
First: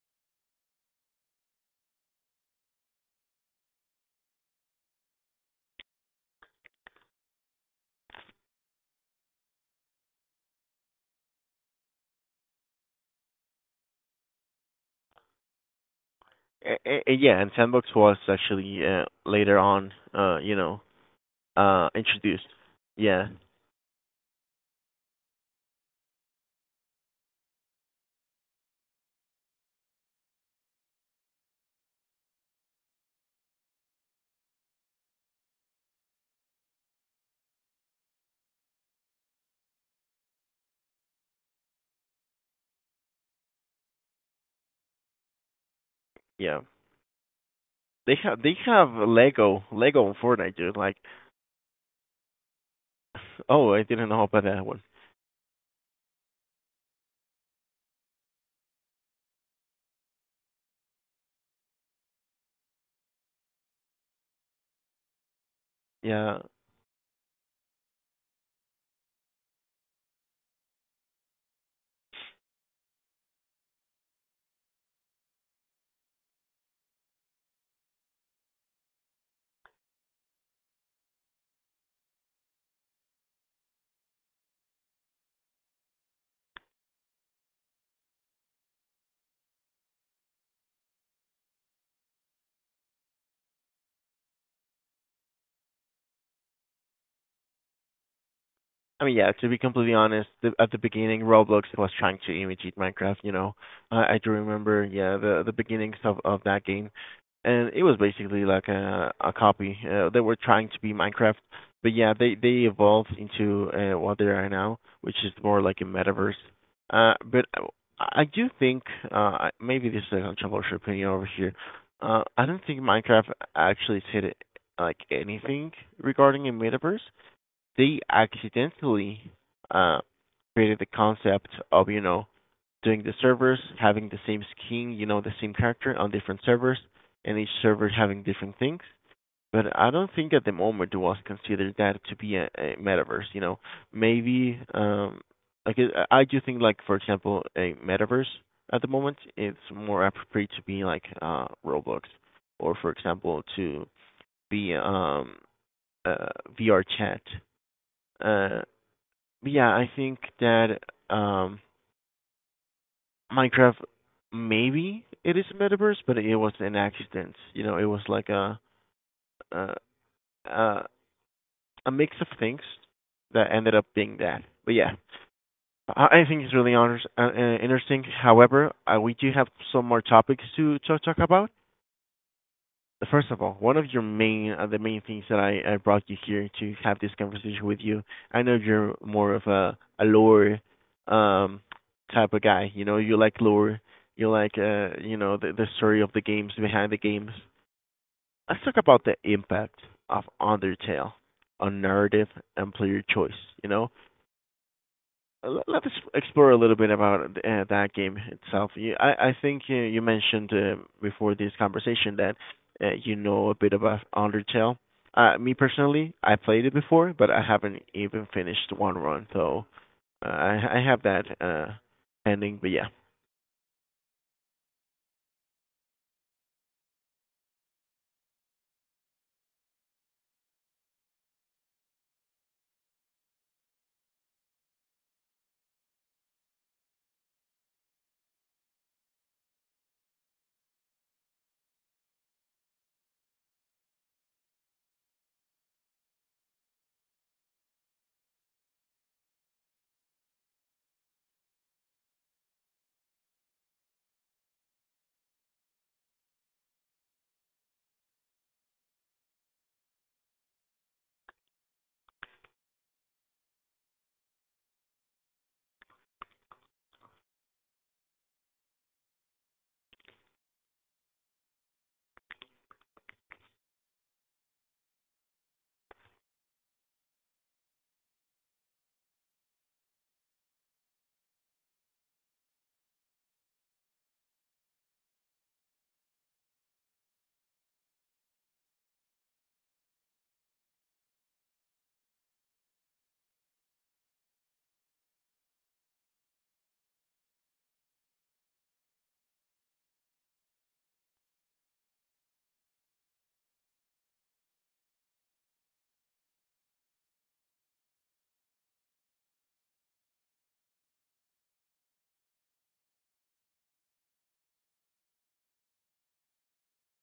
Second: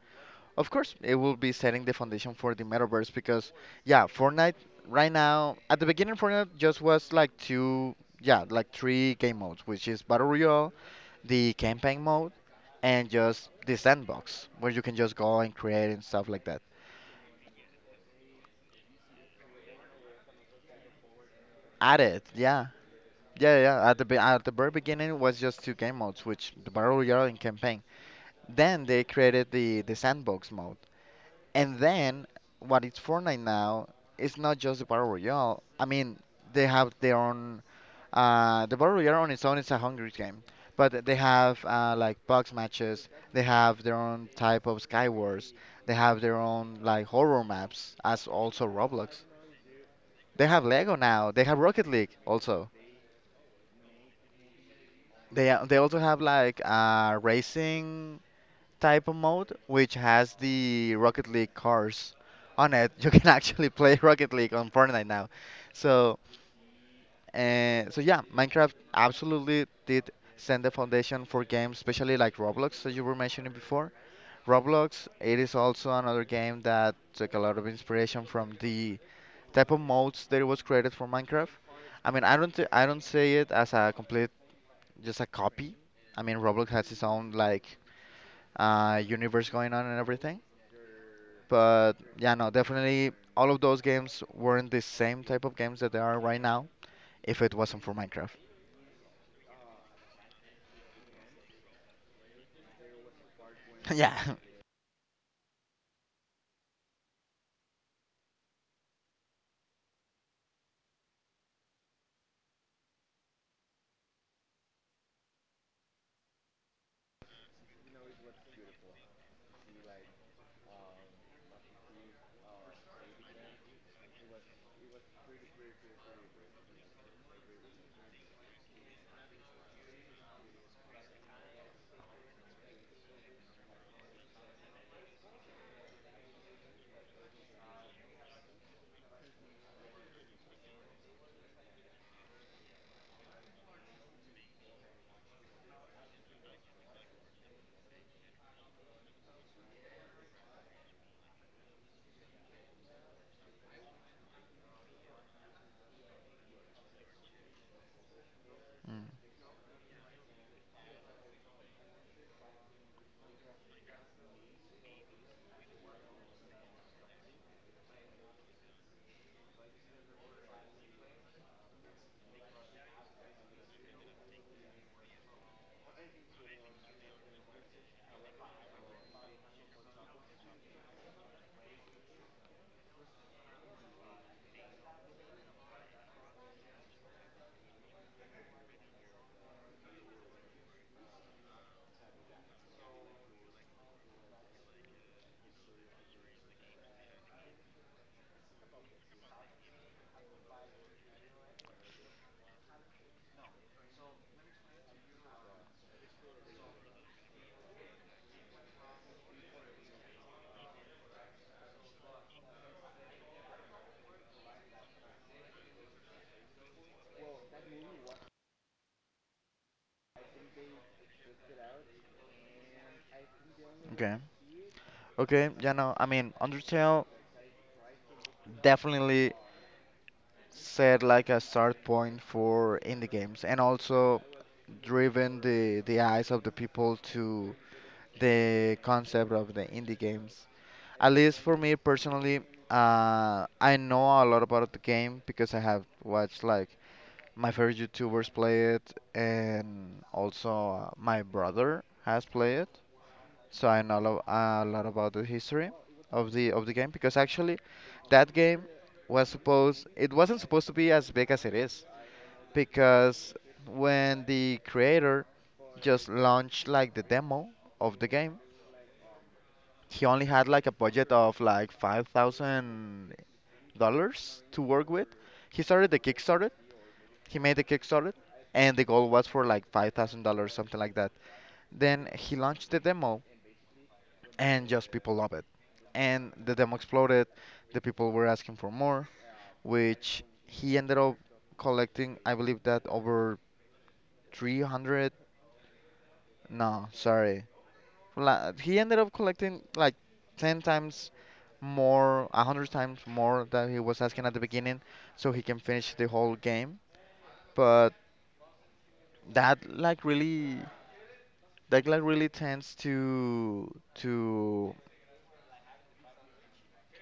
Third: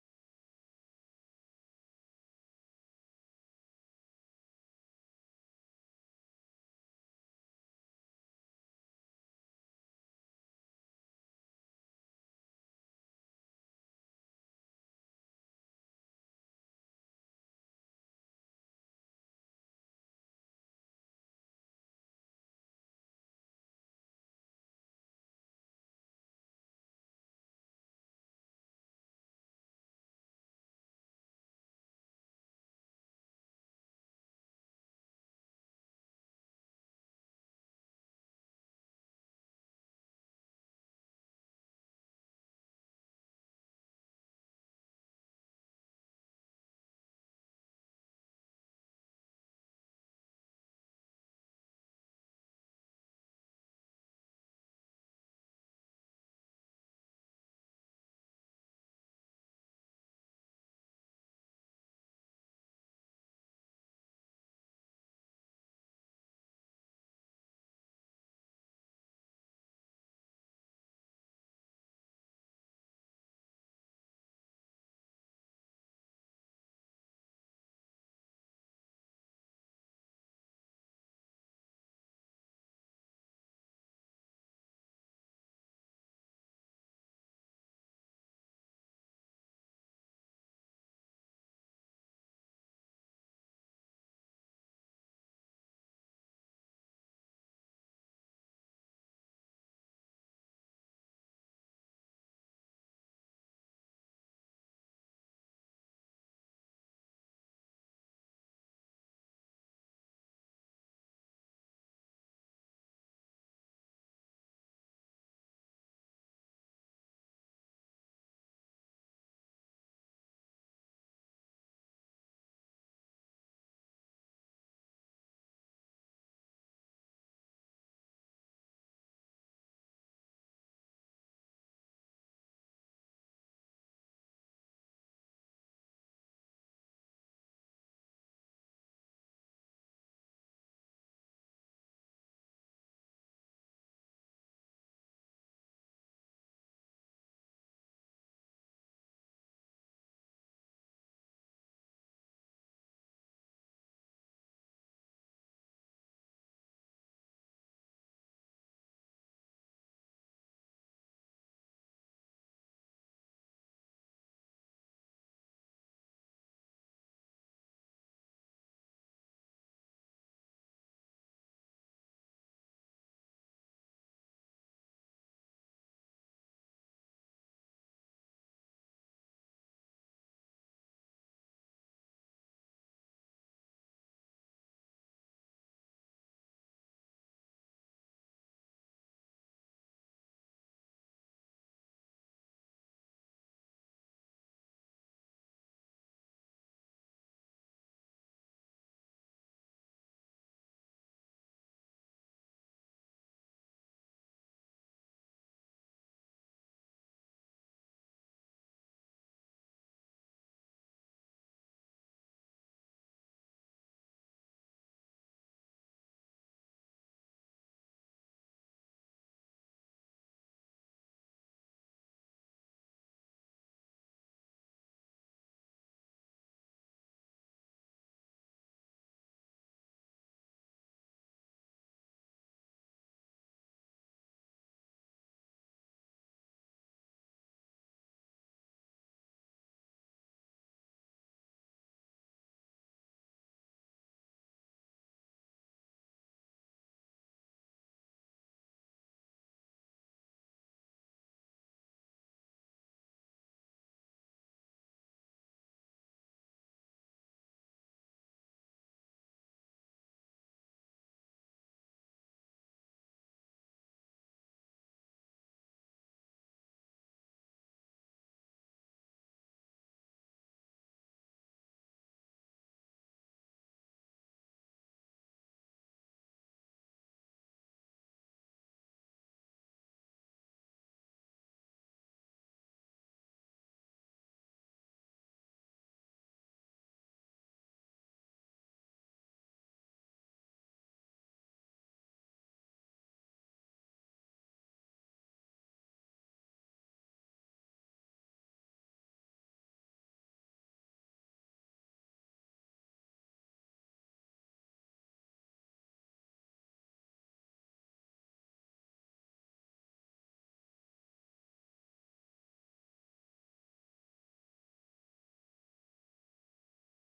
of course, it will be setting the foundation for the metaverse because, yeah, Fortnite right now, at the beginning, Fortnite just was like two, yeah, like three game modes, which is Battle Royale, the campaign mode, and just the sandbox where you can just go and create and stuff like that. Yeah, and Sandbox was actually later on, At it, introduced. yeah. Yeah, Yeah. At the at the very beginning, it was just two game modes, which the Battle Royale and campaign. Then they created the sandbox mode. And then what it's Fortnite now is not just the Battle Royale. I mean, they have their own the Battle Royale on its own is a hungry game. But they have like box matches, they have their own type of Skywars, they have their yeah. own like horror maps as They also have Roblox. Lego and They Fortnite, have dude. Lego Like, now, they have Rocket League also. *laughs* oh, I didn't know about that one. They also have like racing type of mode, which has the Rocket League cars on it. *laughs* You can actually play *laughs* Rocket League on Fortnite now. So, Yeah, so yeah, Minecraft absolutely did send the foundation for games, especially like Roblox that you were mentioning before. Roblox, it is also another game that took a lot of inspiration from the type of modes that it was created for Minecraft. I mean, I don't say it as a complete, just a copy. I mean, Roblox has its own like universe going on and everything. But yeah, no, definitely all of those games weren't the same type of games that they are right now if it wasn't for Minecraft. I mean, yeah, to be completely honest, at the beginning, Roblox was trying to imitate Minecraft, you know. *laughs* I do Yeah. remember, yeah, the beginnings of that game, and it was basically like a copy. They were trying to be Minecraft, but yeah, they evolved into what they are now, which is more like a metaverse. But I do think, uh, maybe this is a controversial opinion over here. I don't think Minecraft actually said like anything regarding a metaverse. They accidentally uh, created the concept of you know doing the servers, having the same skin, you know, the same character on different servers, and each server having different things. But I don't think at the moment it was considered that to be a metaverse. You know, maybe I do think like for example a metaverse at the moment it's more appropriate to be like Roblox, or for example to be uh, VR chat. Uh, yeah, I think that um Minecraft, maybe it is a metaverse, but it was an accident. You know, it was like a a, a mix of things that ended up being that. But yeah, I think it's really honors, interesting. However, we do have some more topics to talk about. First of all, one of your main the main things that I brought you here to have this conversation with you. I know you're more of a lore um type of guy. You know, you like lore. You like you know the story of the games behind the games. Let's talk about the impact of Undertale on narrative and player choice. You know, let's explore a little bit about that game itself. I think you mentioned before this conversation that you know a bit about Undertale. Me personally, I played it before, but I haven't even finished one run, so I have that ending. But Okay. Okay, yeah, no, I mean, Undertale definitely set like a start point for indie games and also driven the eyes of the people to the concept of the indie games. At least for me personally, I know a lot about the game because I have watched like my favorite YouTubers play it, and also my brother has played it, so a lot about the history of the game, because actually that game was supposed it wasn't supposed to be as big as it is because when the creator just launched like the demo of the game, he only had like a budget of like $5,000 to work with. He started the Kickstarter he made the Kickstarter, and the goal was for like $5,000, something like that. Then he launched the demo, and just people loved it. And the demo exploded. The people were asking for more, which he ended up collecting. I believe that over 300. No, sorry. He ended up collecting like ten times more, a hundred times more than he was asking at the beginning, so he can finish the whole game. But that like really. Declan really tends to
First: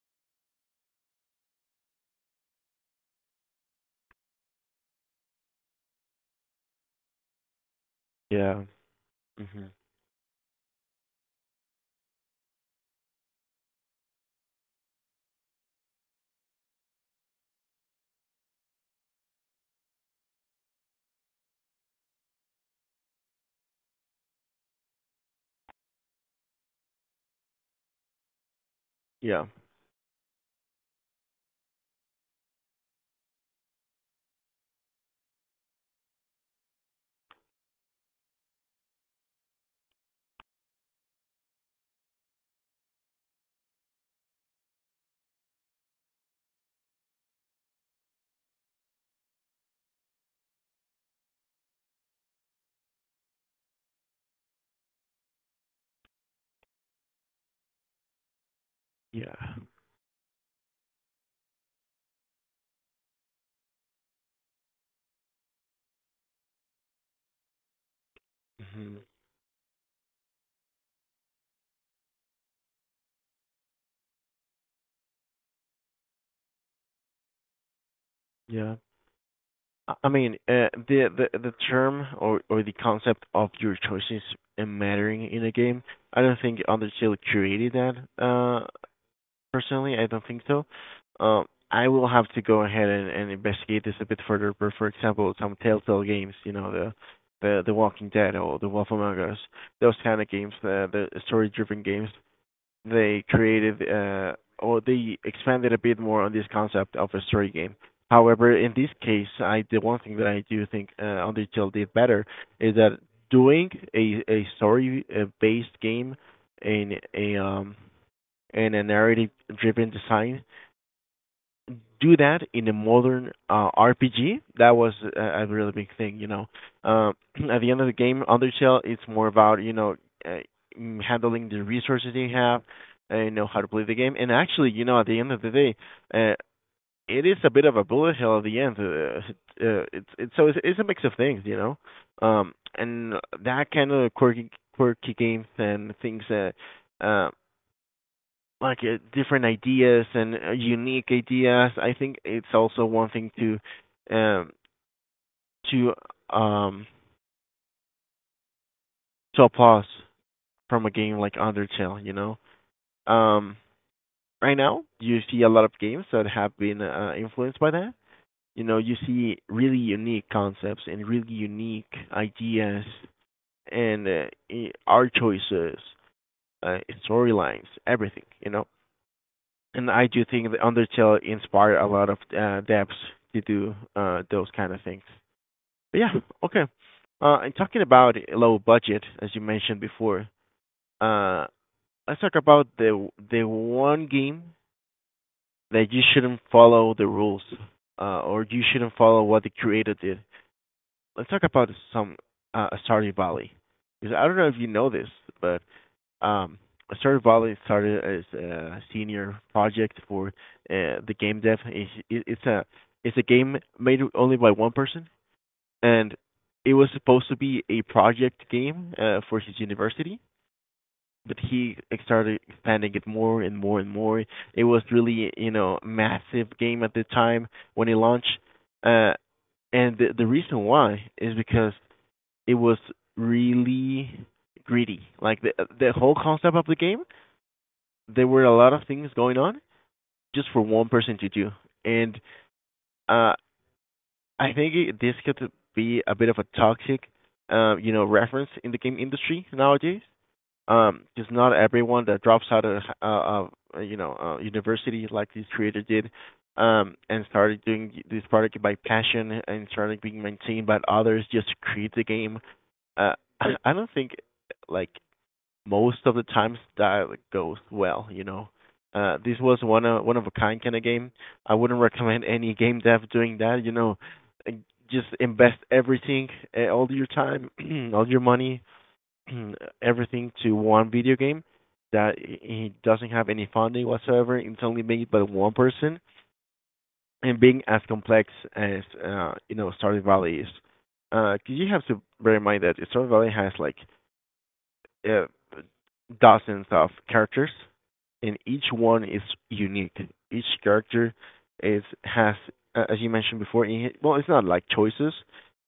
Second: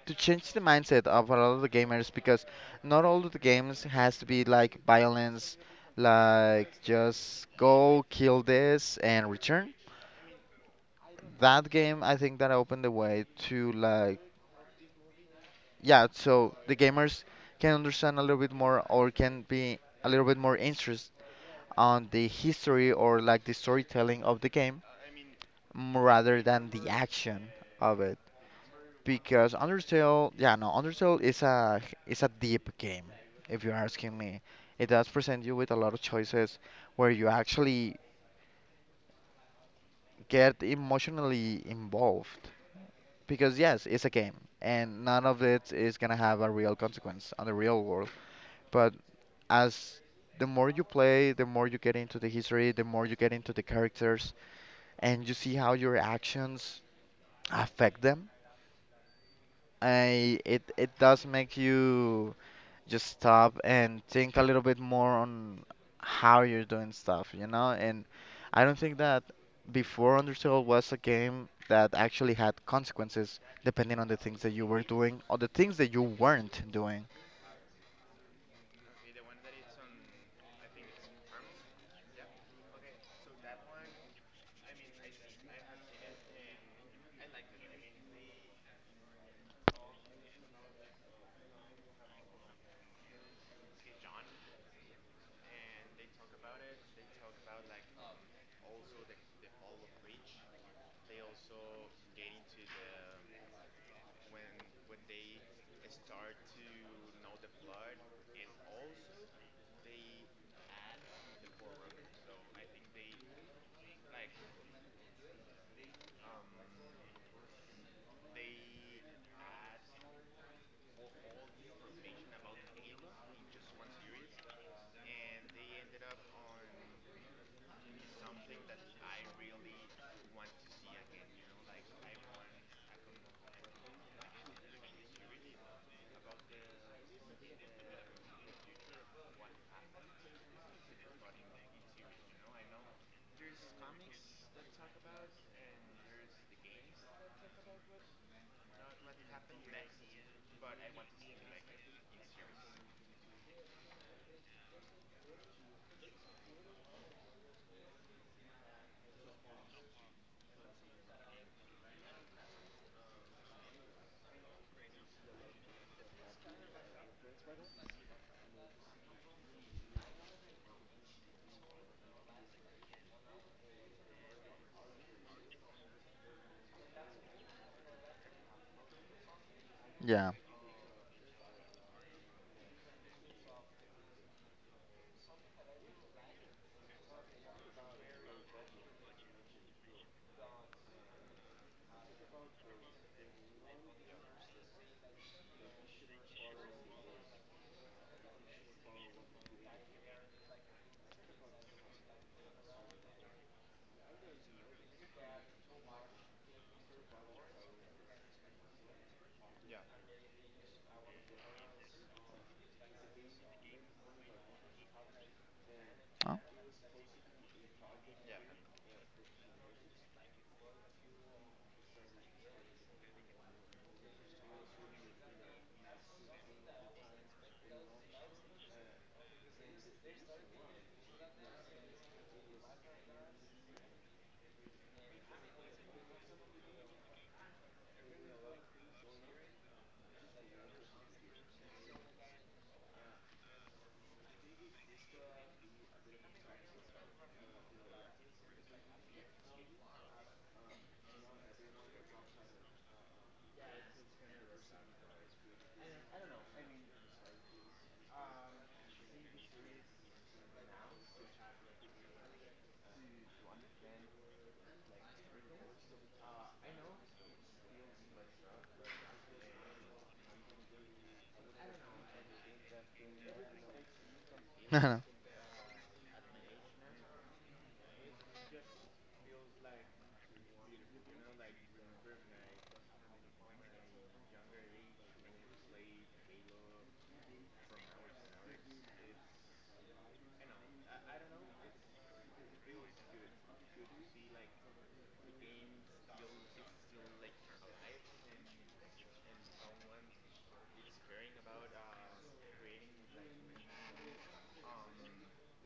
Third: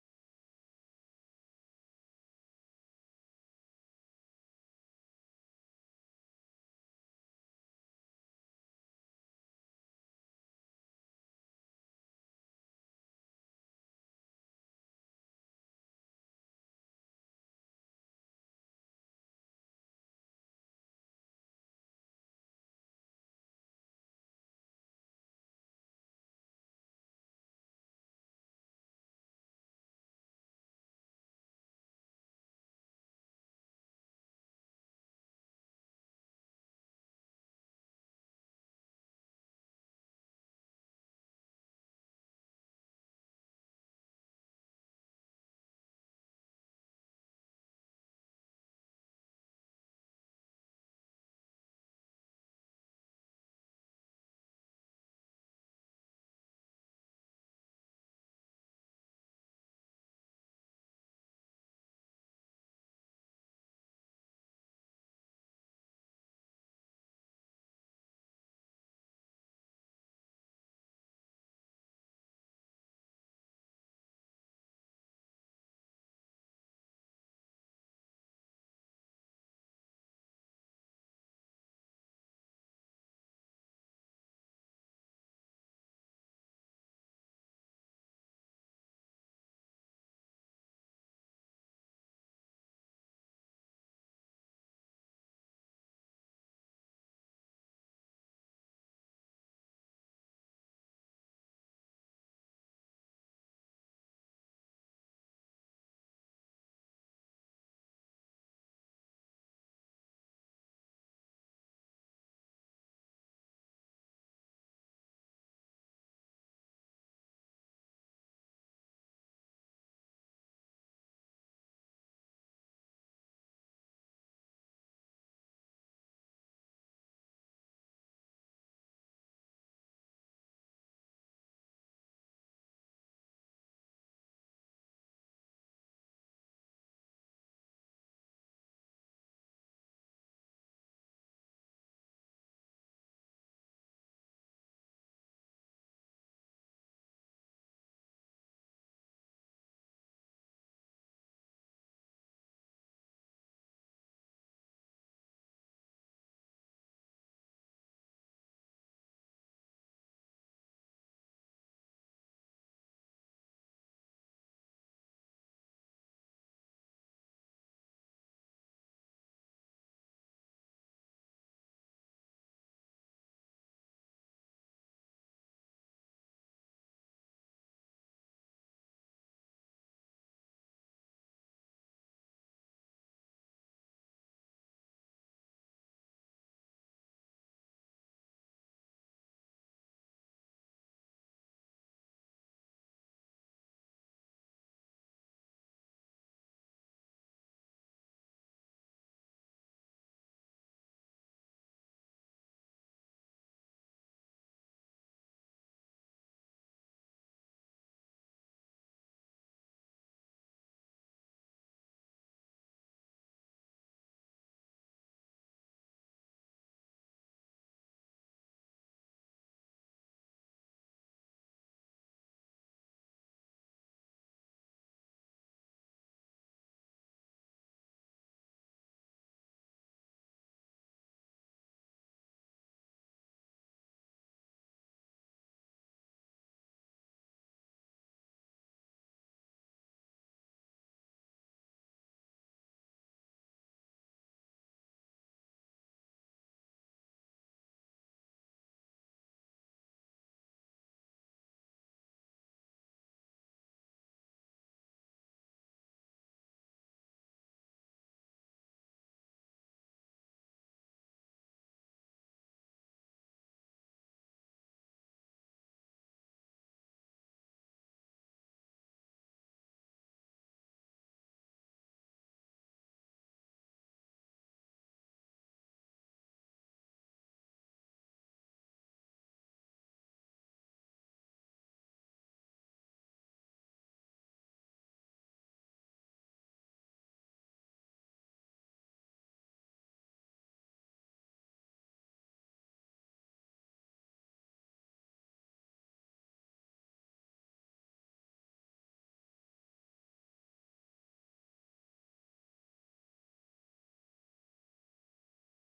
to change the mindset of a lot of the gamers because not all of the games has to be like violence, like just go kill yeah, this and hmm return. That game, I think that opened the way to like, yeah, so the gamers can understand a little bit more or can be a little bit more interest on the history or like the storytelling of the game rather than the action of it. yeah, Because Undertale, yeah, no, Undertale is a deep game, if you're asking me. It does present you with a lot of choices where you actually get emotionally involved. Because yes, it's a game, and none of it is gonna have a real consequence on the real world. But as the more you play, the more you get into the history, the more you get into the characters, and you see how your actions affect them. yeah, I It does make you just stop and think a little bit more on how you're doing stuff, you know? And I don't hmm think that before Undertale was a game that actually had consequences depending on the things that you were doing or the things that you weren't doing. yeah. I mean, the term or the concept of your choices mattering in a game. I don't think Undertale created that. Uh, Personally, I don't think so. I will have to go ahead and investigate this a bit further. But for example, some Telltale games, you know, the Walking Dead or The Wolf Among Us, those kind of games, the story-driven games, they created or they expanded a bit more on this concept of a story game. However, in this case, I the one thing that I do think Undertale did better is that doing a story based game in a um in a narrative driven design, do that in a modern RPG. That was a really big thing, you know. Uh, at the end of the game, Undertale it's more about you know uh, handling the resources you have, you know how to play the game, and actually, you know, at the end of the day, uh, it is a bit of a bullet hell at the end. It's a mix of things, you know, and that kind of quirky games and things that. Uh, like different ideas and unique ideas. I think it's also one thing to to um to applause from a game like Undertale, you know. Um right now you see a lot of games that have been influenced by that. You know, you see really unique concepts and really unique ideas and art choices, uh, storylines, everything, you know. And I do Yeah. think that Undertale inspired a lot of devs to do those kind of things. But yeah, okay. And talking about low budget, as you mentioned before, uh, let's talk about the one game that you shouldn't follow the rules, or you shouldn't follow what the creator did. Let's talk about some Stardew Valley, because I don't know if you know this, but Um, Stardew Valley started as a senior project for the game dev. It's a it's a game made only by one person, and Oh. it was supposed to be a project game for his university. But he started expanding it more and more and more. It was really massive game at the time when it launched, uh, and the reason why is because it was really greedy. Like the whole concept of the game, there were a lot of things going on just for one person to do. And uh, I think this could be a bit of a toxic, reference in the game industry nowadays. Because not everyone that drops out of, university like this creator did, and started doing this product by passion and started being maintained by others just to create the game. Uh, I don't think, like, most of the times that goes well, you know. This was one of a kind kind of game. I wouldn't recommend any game dev doing that. You know, just *laughs* invest everything, all your time, *clears throat* all your money, *clears throat* everything to one video game that it doesn't have any funding whatsoever. It's only made by one person, and being as complex as Stardew Valley is, because you have to bear in mind that Stardew Valley has like uh, dozens of characters, and each one is unique. Each character is has, as you mentioned before, well, it's not like choices,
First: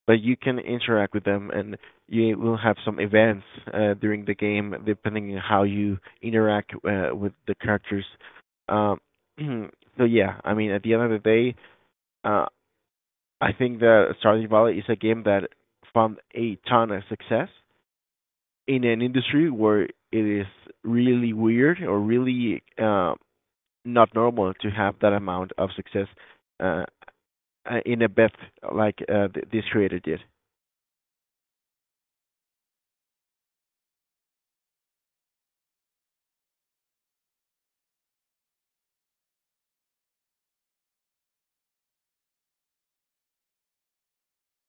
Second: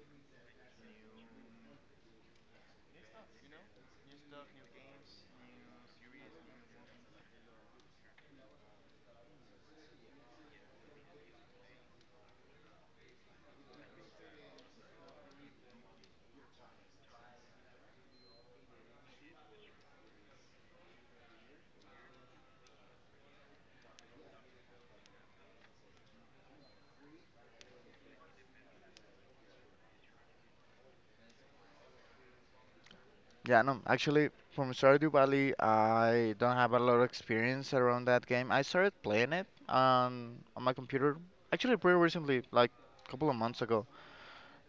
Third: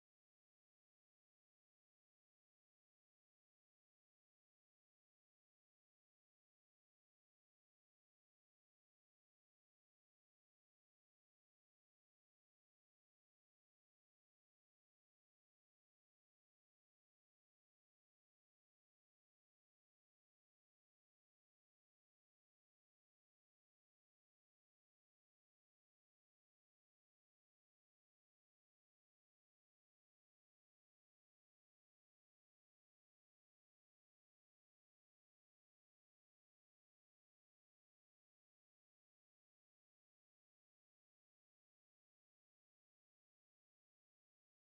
but you can interact with them, and you will have some events during the game depending on how you interact with the characters. Um, *clears throat* so yeah, I mean, at the end of the day, uh, I think that Stardew Valley is a game that found a ton of success in an industry where it is really weird or really not normal to have that amount of success, uh, in a bet like this creator did. Yeah, no, actually, from Stardew Valley, I don't have a lot of experience around that game. I started playing it on my computer actually pretty recently, like a couple of months ago.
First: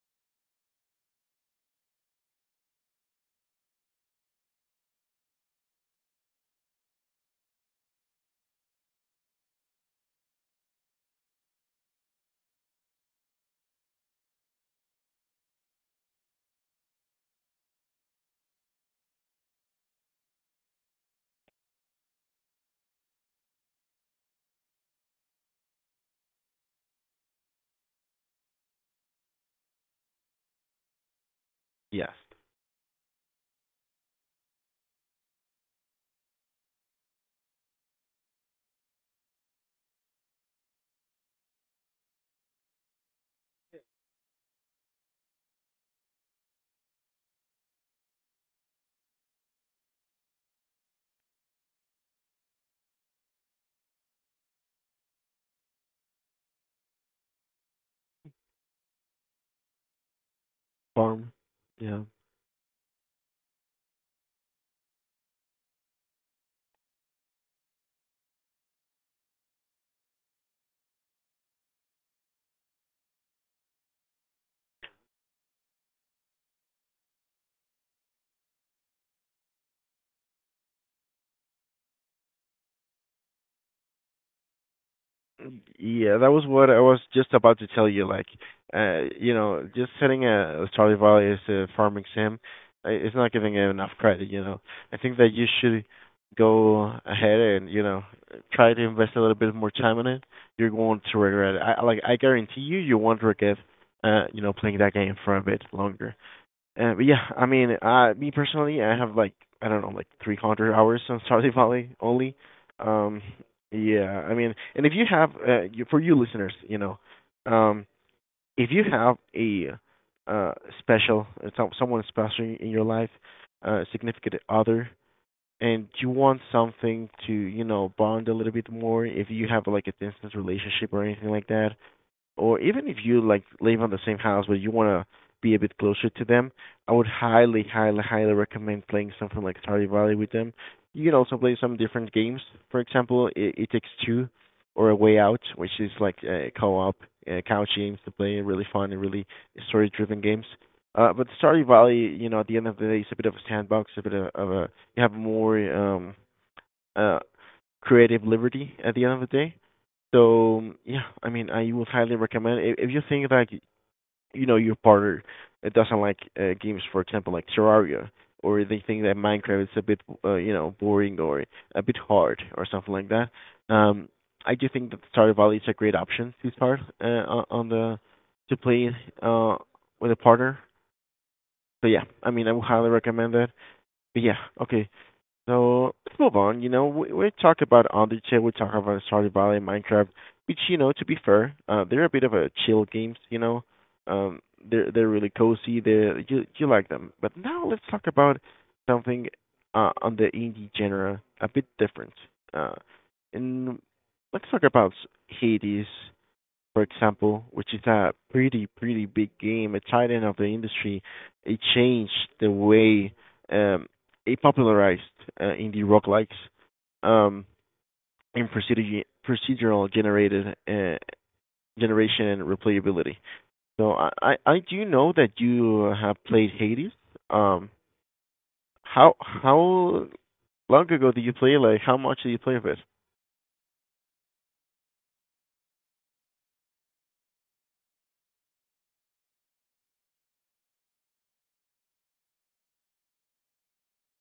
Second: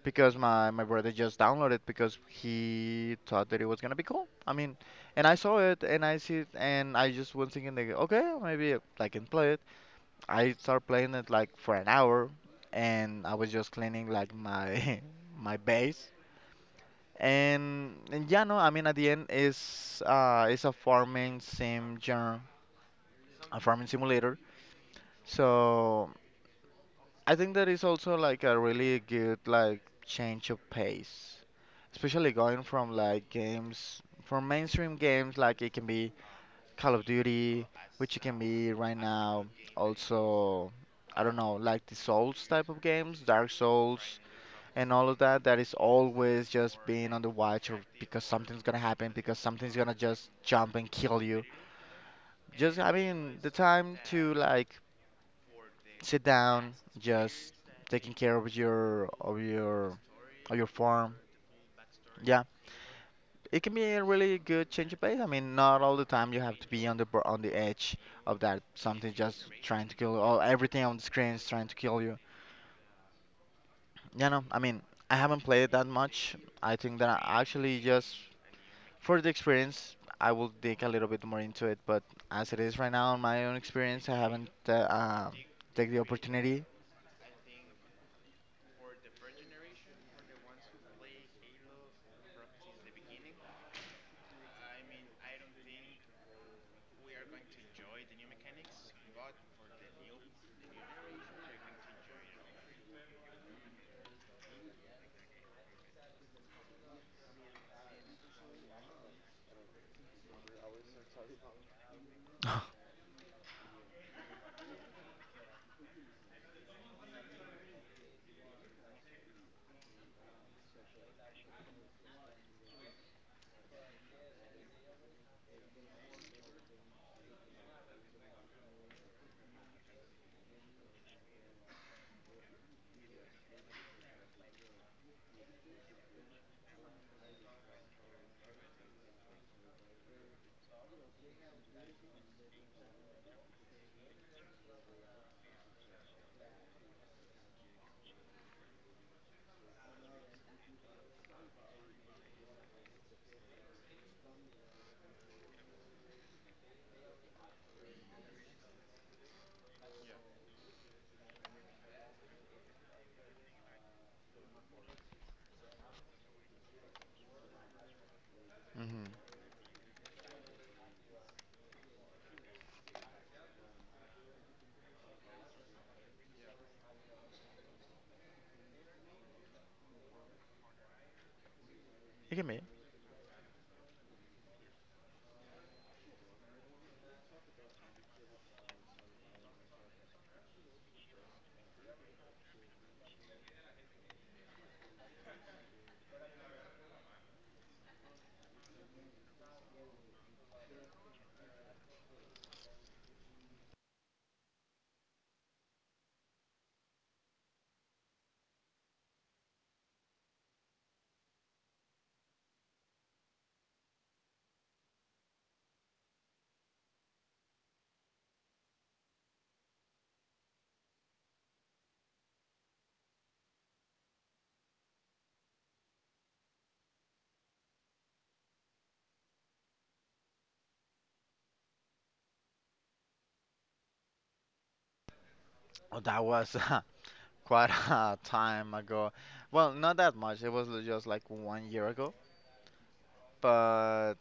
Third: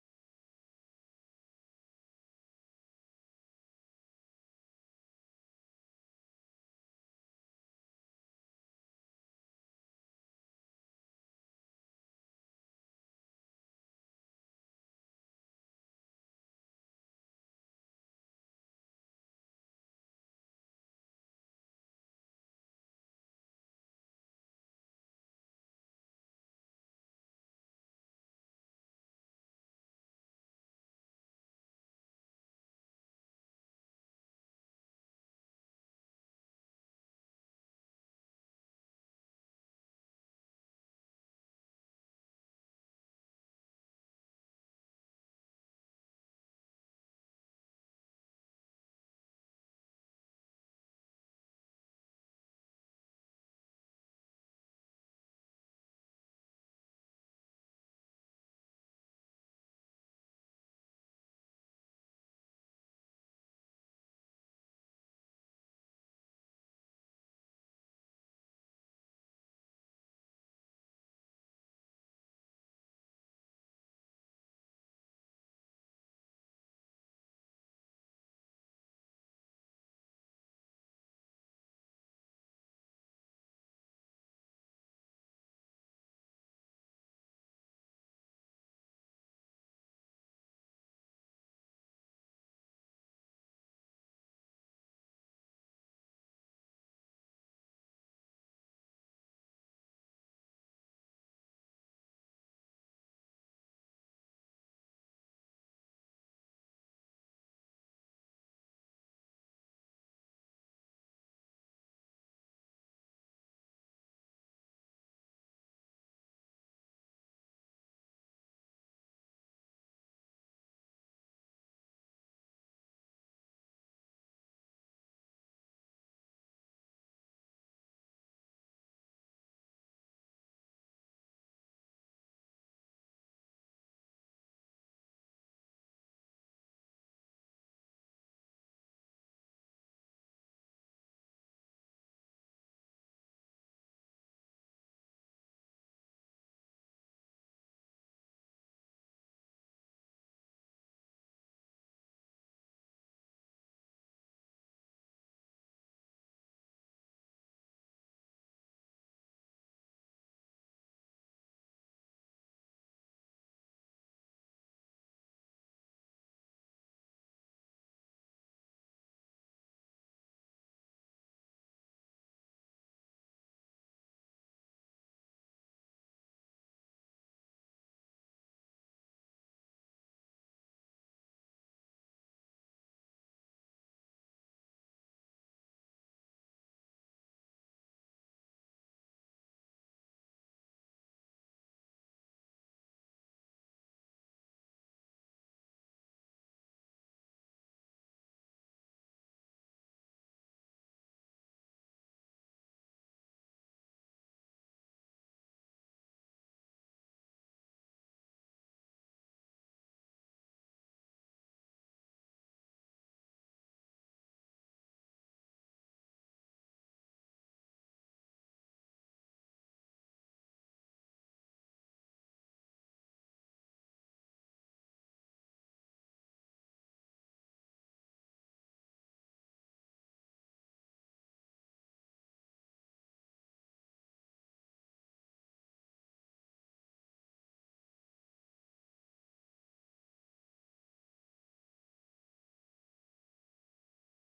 Because my brother just downloaded, because he thought that it was gonna be cool. I mean, and I saw it and I see it and I just was thinking like, okay, maybe I can play it. I started playing it like for an hour, and I was just cleaning like my *laughs* my base. And yeah, no, I mean at the end is it's a farming sim genre, a farming simulator. So. I think that is also like a really good like change of pace, Yes. especially going from like games, from mainstream games like it can be Call of Duty, which it can be right now also. I don't know, like the Souls type of games, Dark Souls and all of that, that is always just being on the watch or because something's gonna happen, because something's gonna just jump and kill you. Just having the time to like sit down, just taking care of your of your farm. Farm. Yeah. Yeah, it can be a really good change of pace. I mean, not all the time you have to be on on the edge of that something just trying to kill all everything on the screen is trying to kill you. Yeah, no, I mean, I haven't played it that much. I think that I actually just for the experience, I will dig a little bit more into it. But as it is right now, in my own experience, I haven't take the Yeah, that was opportunity. what I was just about to tell you. Like, just setting a Stardew Valley as a farming sim is not giving it enough credit. You know, I think that you should go ahead and, you know, try to invest a little bit more time in it. You're going to regret it. I, like, I guarantee you, you won't regret, playing that game for a bit longer. But yeah, I mean, me personally, I have like, I don't know, like 300 hours on Stardew Valley only. Um, yeah, I mean, and if you have you, for you listeners, you know, um, if you have a uh special someone special in your life, significant other, and you want something to, you know, bond a little bit more, if you have like a distance relationship or anything like that, or even if you like live on the same house but you want to be a bit closer to them, I would highly, highly, highly recommend playing something like Stardew Valley with them. You can also play some different games. For example, It Takes Two or A Way Out, which is like co-op couch games to play, really fun and really story-driven games. But Stardew Valley, you know, at the end of the day, it's a bit of a sandbox, a bit of a, you have more uh, creative liberty at the end of the day. So yeah, I mean, I would highly recommend if you think like, you know, your partner doesn't like games, for example, like Terraria, or they think Hmm. that Minecraft is a bit boring or a bit hard or something like that. Um, I do think that Stardew Valley is a great option to start on the to play uh with a partner. So yeah, I It mean, can I be. would highly recommend that. But yeah, okay. So let's move on. You know, we talk about Andice, we talk about Stardew Valley, Minecraft, which, you know, to be fair, they're a bit of a chill games. You know, um, they're really cozy. They, you like them. But now let's talk about something on the indie genre, a bit different. Uh, and let's talk about Hades, for example, which is a pretty, pretty big game, a titan of the industry. It changed the way, um, it popularized indie roguelikes um, in procedural generated generation and replayability. So I do know that you have played Hades. Um, how long ago did you play? Like, how much did you play of it? Oh, that was *laughs* quite a *laughs* time ago. Well, not that much. Just like one year ago. But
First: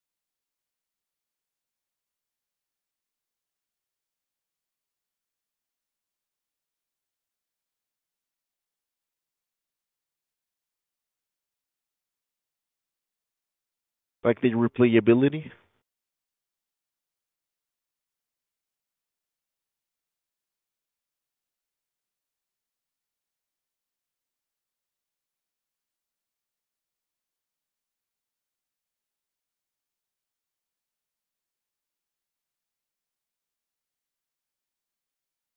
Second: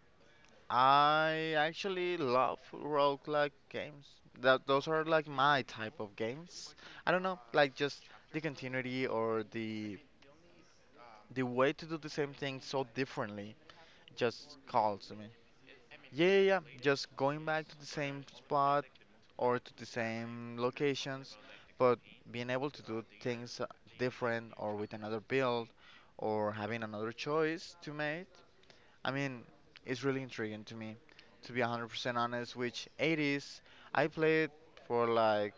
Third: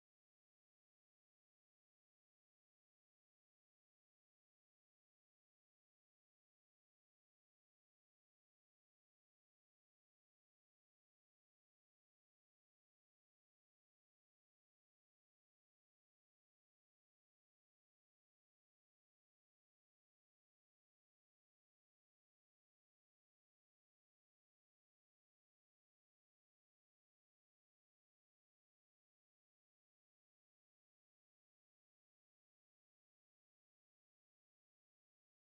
I actually love roguelike games. That those are like my type of games. I don't know, like just the continuity or the way to do the same thing so differently Like the just calls to me. replayability? Yeah, yeah, yeah. Just going back to the same spot or to the same locations, but being able to do things different or with another build or having another choice to make, I mean, it's really intriguing to me. To be 100% honest, which Hades, I played for like,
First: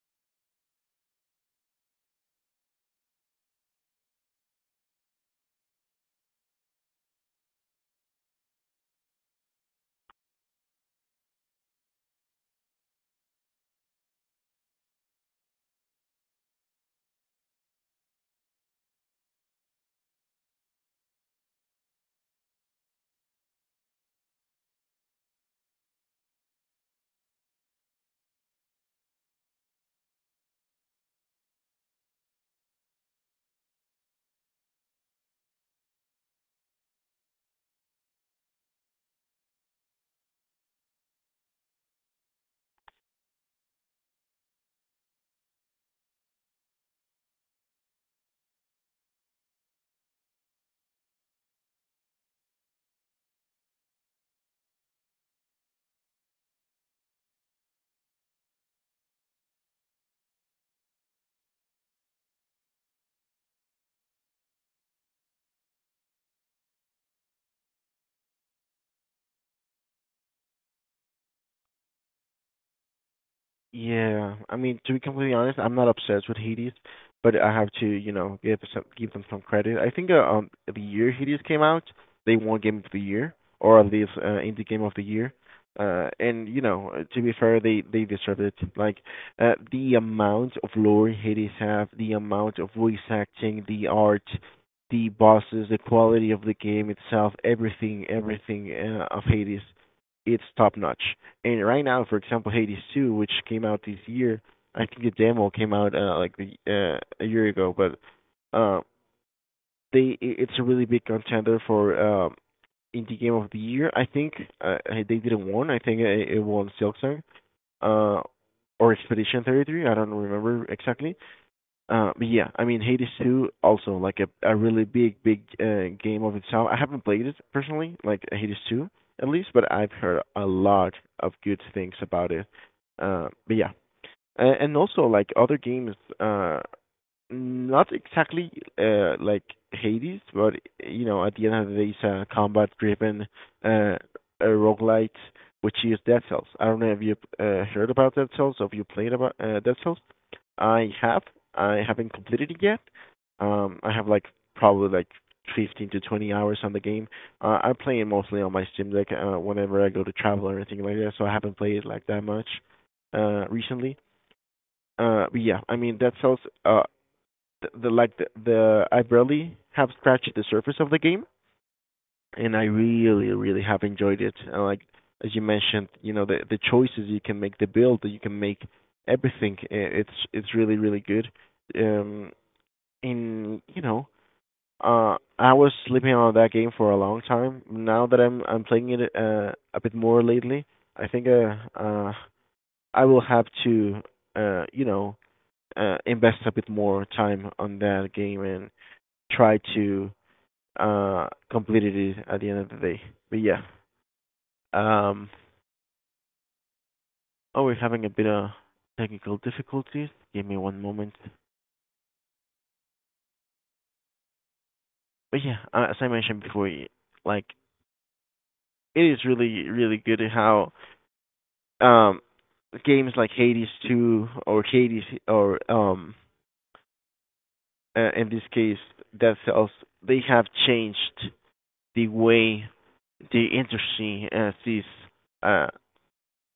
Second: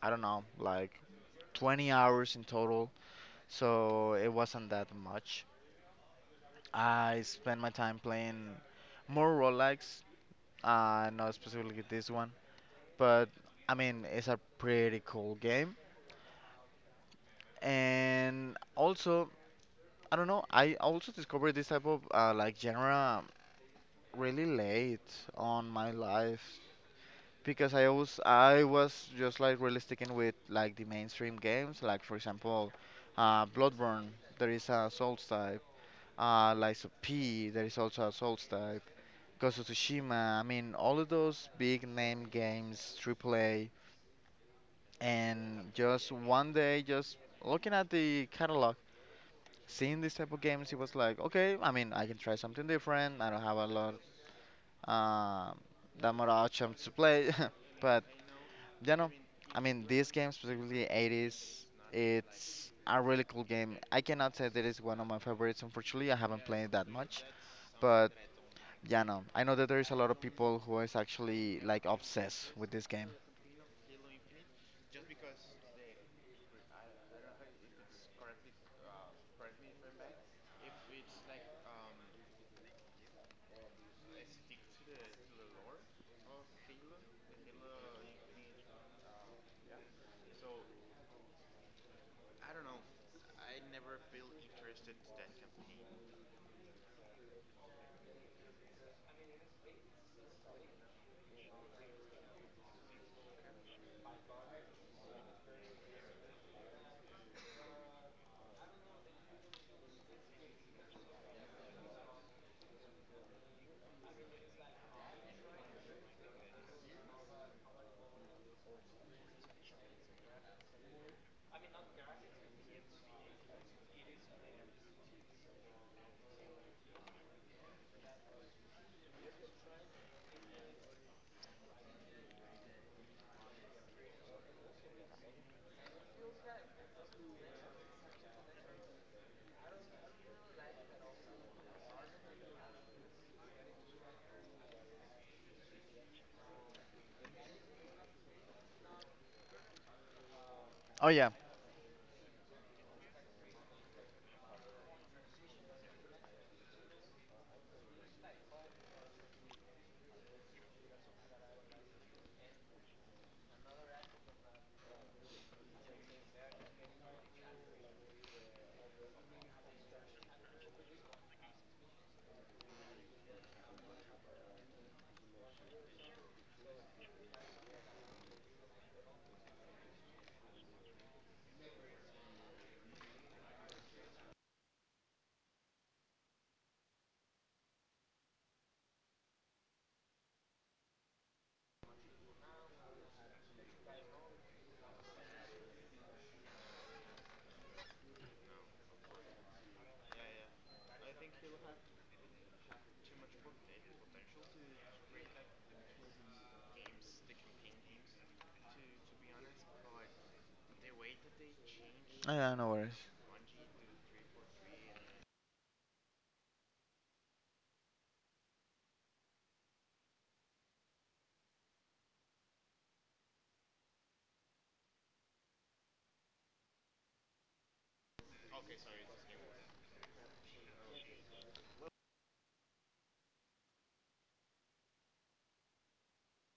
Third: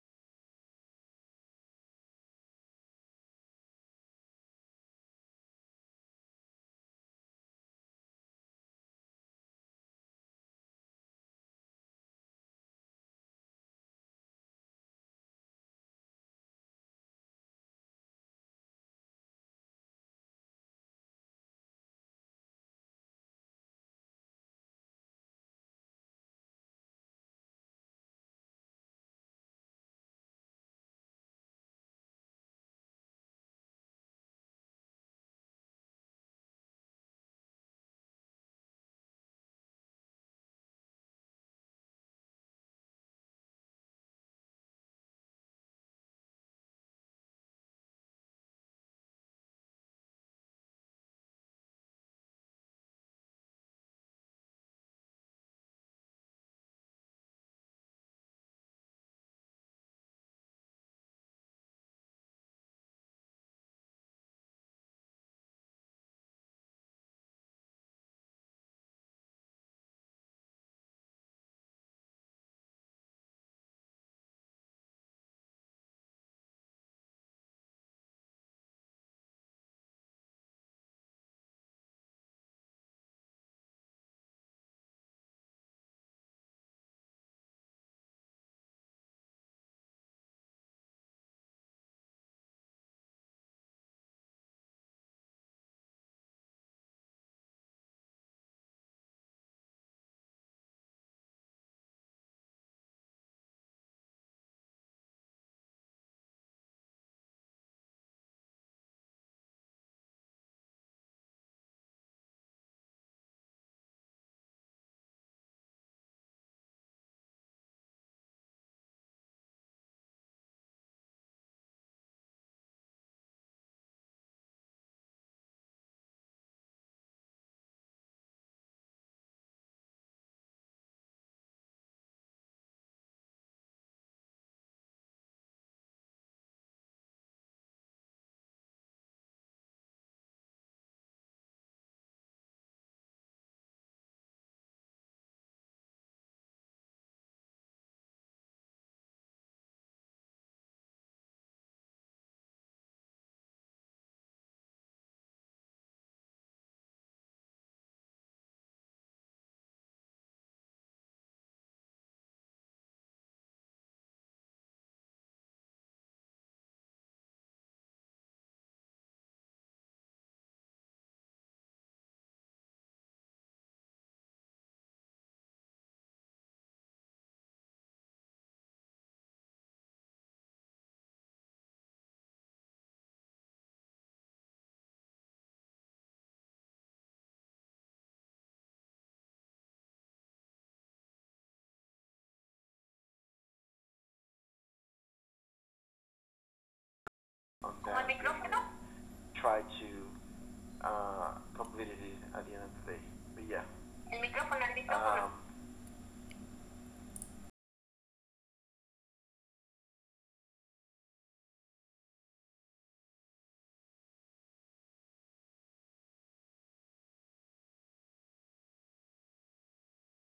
I don't know, like 20 hours in total, so it wasn't that much. I spent my time playing more roguelikes, not specifically this one, but I mean, it's a pretty cool game. And also, I don't know, I also discovered this type of like genre really late on my life because I was just like really sticking with like the mainstream games, like for example, Bloodborne, there is a Souls type, Lies of P, there is also a Souls type, Ghost of Tsushima, I mean, all of those big name games, AAA, and just one day just looking at the catalog, seeing this type of games, it was like, okay, I mean, I can try something different. I don't have a lot, um, that much options to play, *laughs* but you know, I mean, this game specifically Hades, it's a really cool game. I cannot say that it's one of my favorites. Unfortunately, I haven't played that much, but yeah, no, I know that there is a lot of people who is actually like obsessed with this game. Yeah, I mean, to be completely honest, I'm not obsessed with Hades, but I have to, you know, give some, give them some credit. I think the year Hades came out, they won Game of the Year, or at least Indie Game of the Year. And you know, to be fair, they deserved it. Like, the amount of lore Hades have, the amount of voice acting, the art, the bosses, the quality of the game itself, everything, everything of Hades, it's top notch. And right now, for example, Hades 2, which came out this year, I think the demo came out a year ago, but uh, they it's a really big contender for indie game of the year. I think uh, they didn't win. I think won Silksong uh, or Expedition 33. I don't remember exactly, but yeah, I mean Hades 2 also like a really big big game of itself. I haven't played it personally, like Hades 2 at least, but I've heard a lot of good things about it. But yeah, and also like other games not exactly like Hades, but you know, at the end of the day, it's a combat-driven uh, a roguelite, which use Dead Cells. I don't know if you heard about Dead Cells or if you played about Dead Cells. I Oh have. yeah. I haven't completed it yet. I have like probably like 15 to 20 hours on the game. I play it mostly on my Steam Deck whenever I go to travel or anything like that, so I haven't played it like that much recently. But yeah, I mean Dead Cells. The like the I barely have scratched the surface of the game, and I really really have enjoyed it. And like, as you mentioned, you know, the choices you can make, the build that you can make, everything. It's really really good. Um, in, you know, I was sleeping on that game for a long time. Now that I'm playing it a bit more lately, I think I will have to, you know, invest a bit more time On on that that. Kumabig. game and Try try to to uh, complete complete it it at at the the end end of of the the day. day. But But yeah. yeah. Um um, oh, we're having a bit of technical difficulties. Give me one moment. Oh, yeah, no worries. But yeah, as I mentioned before, like, it is really really good how um games like Hades 2 or Hades, or in this case Dead Cells, they have changed the way the industry sees uh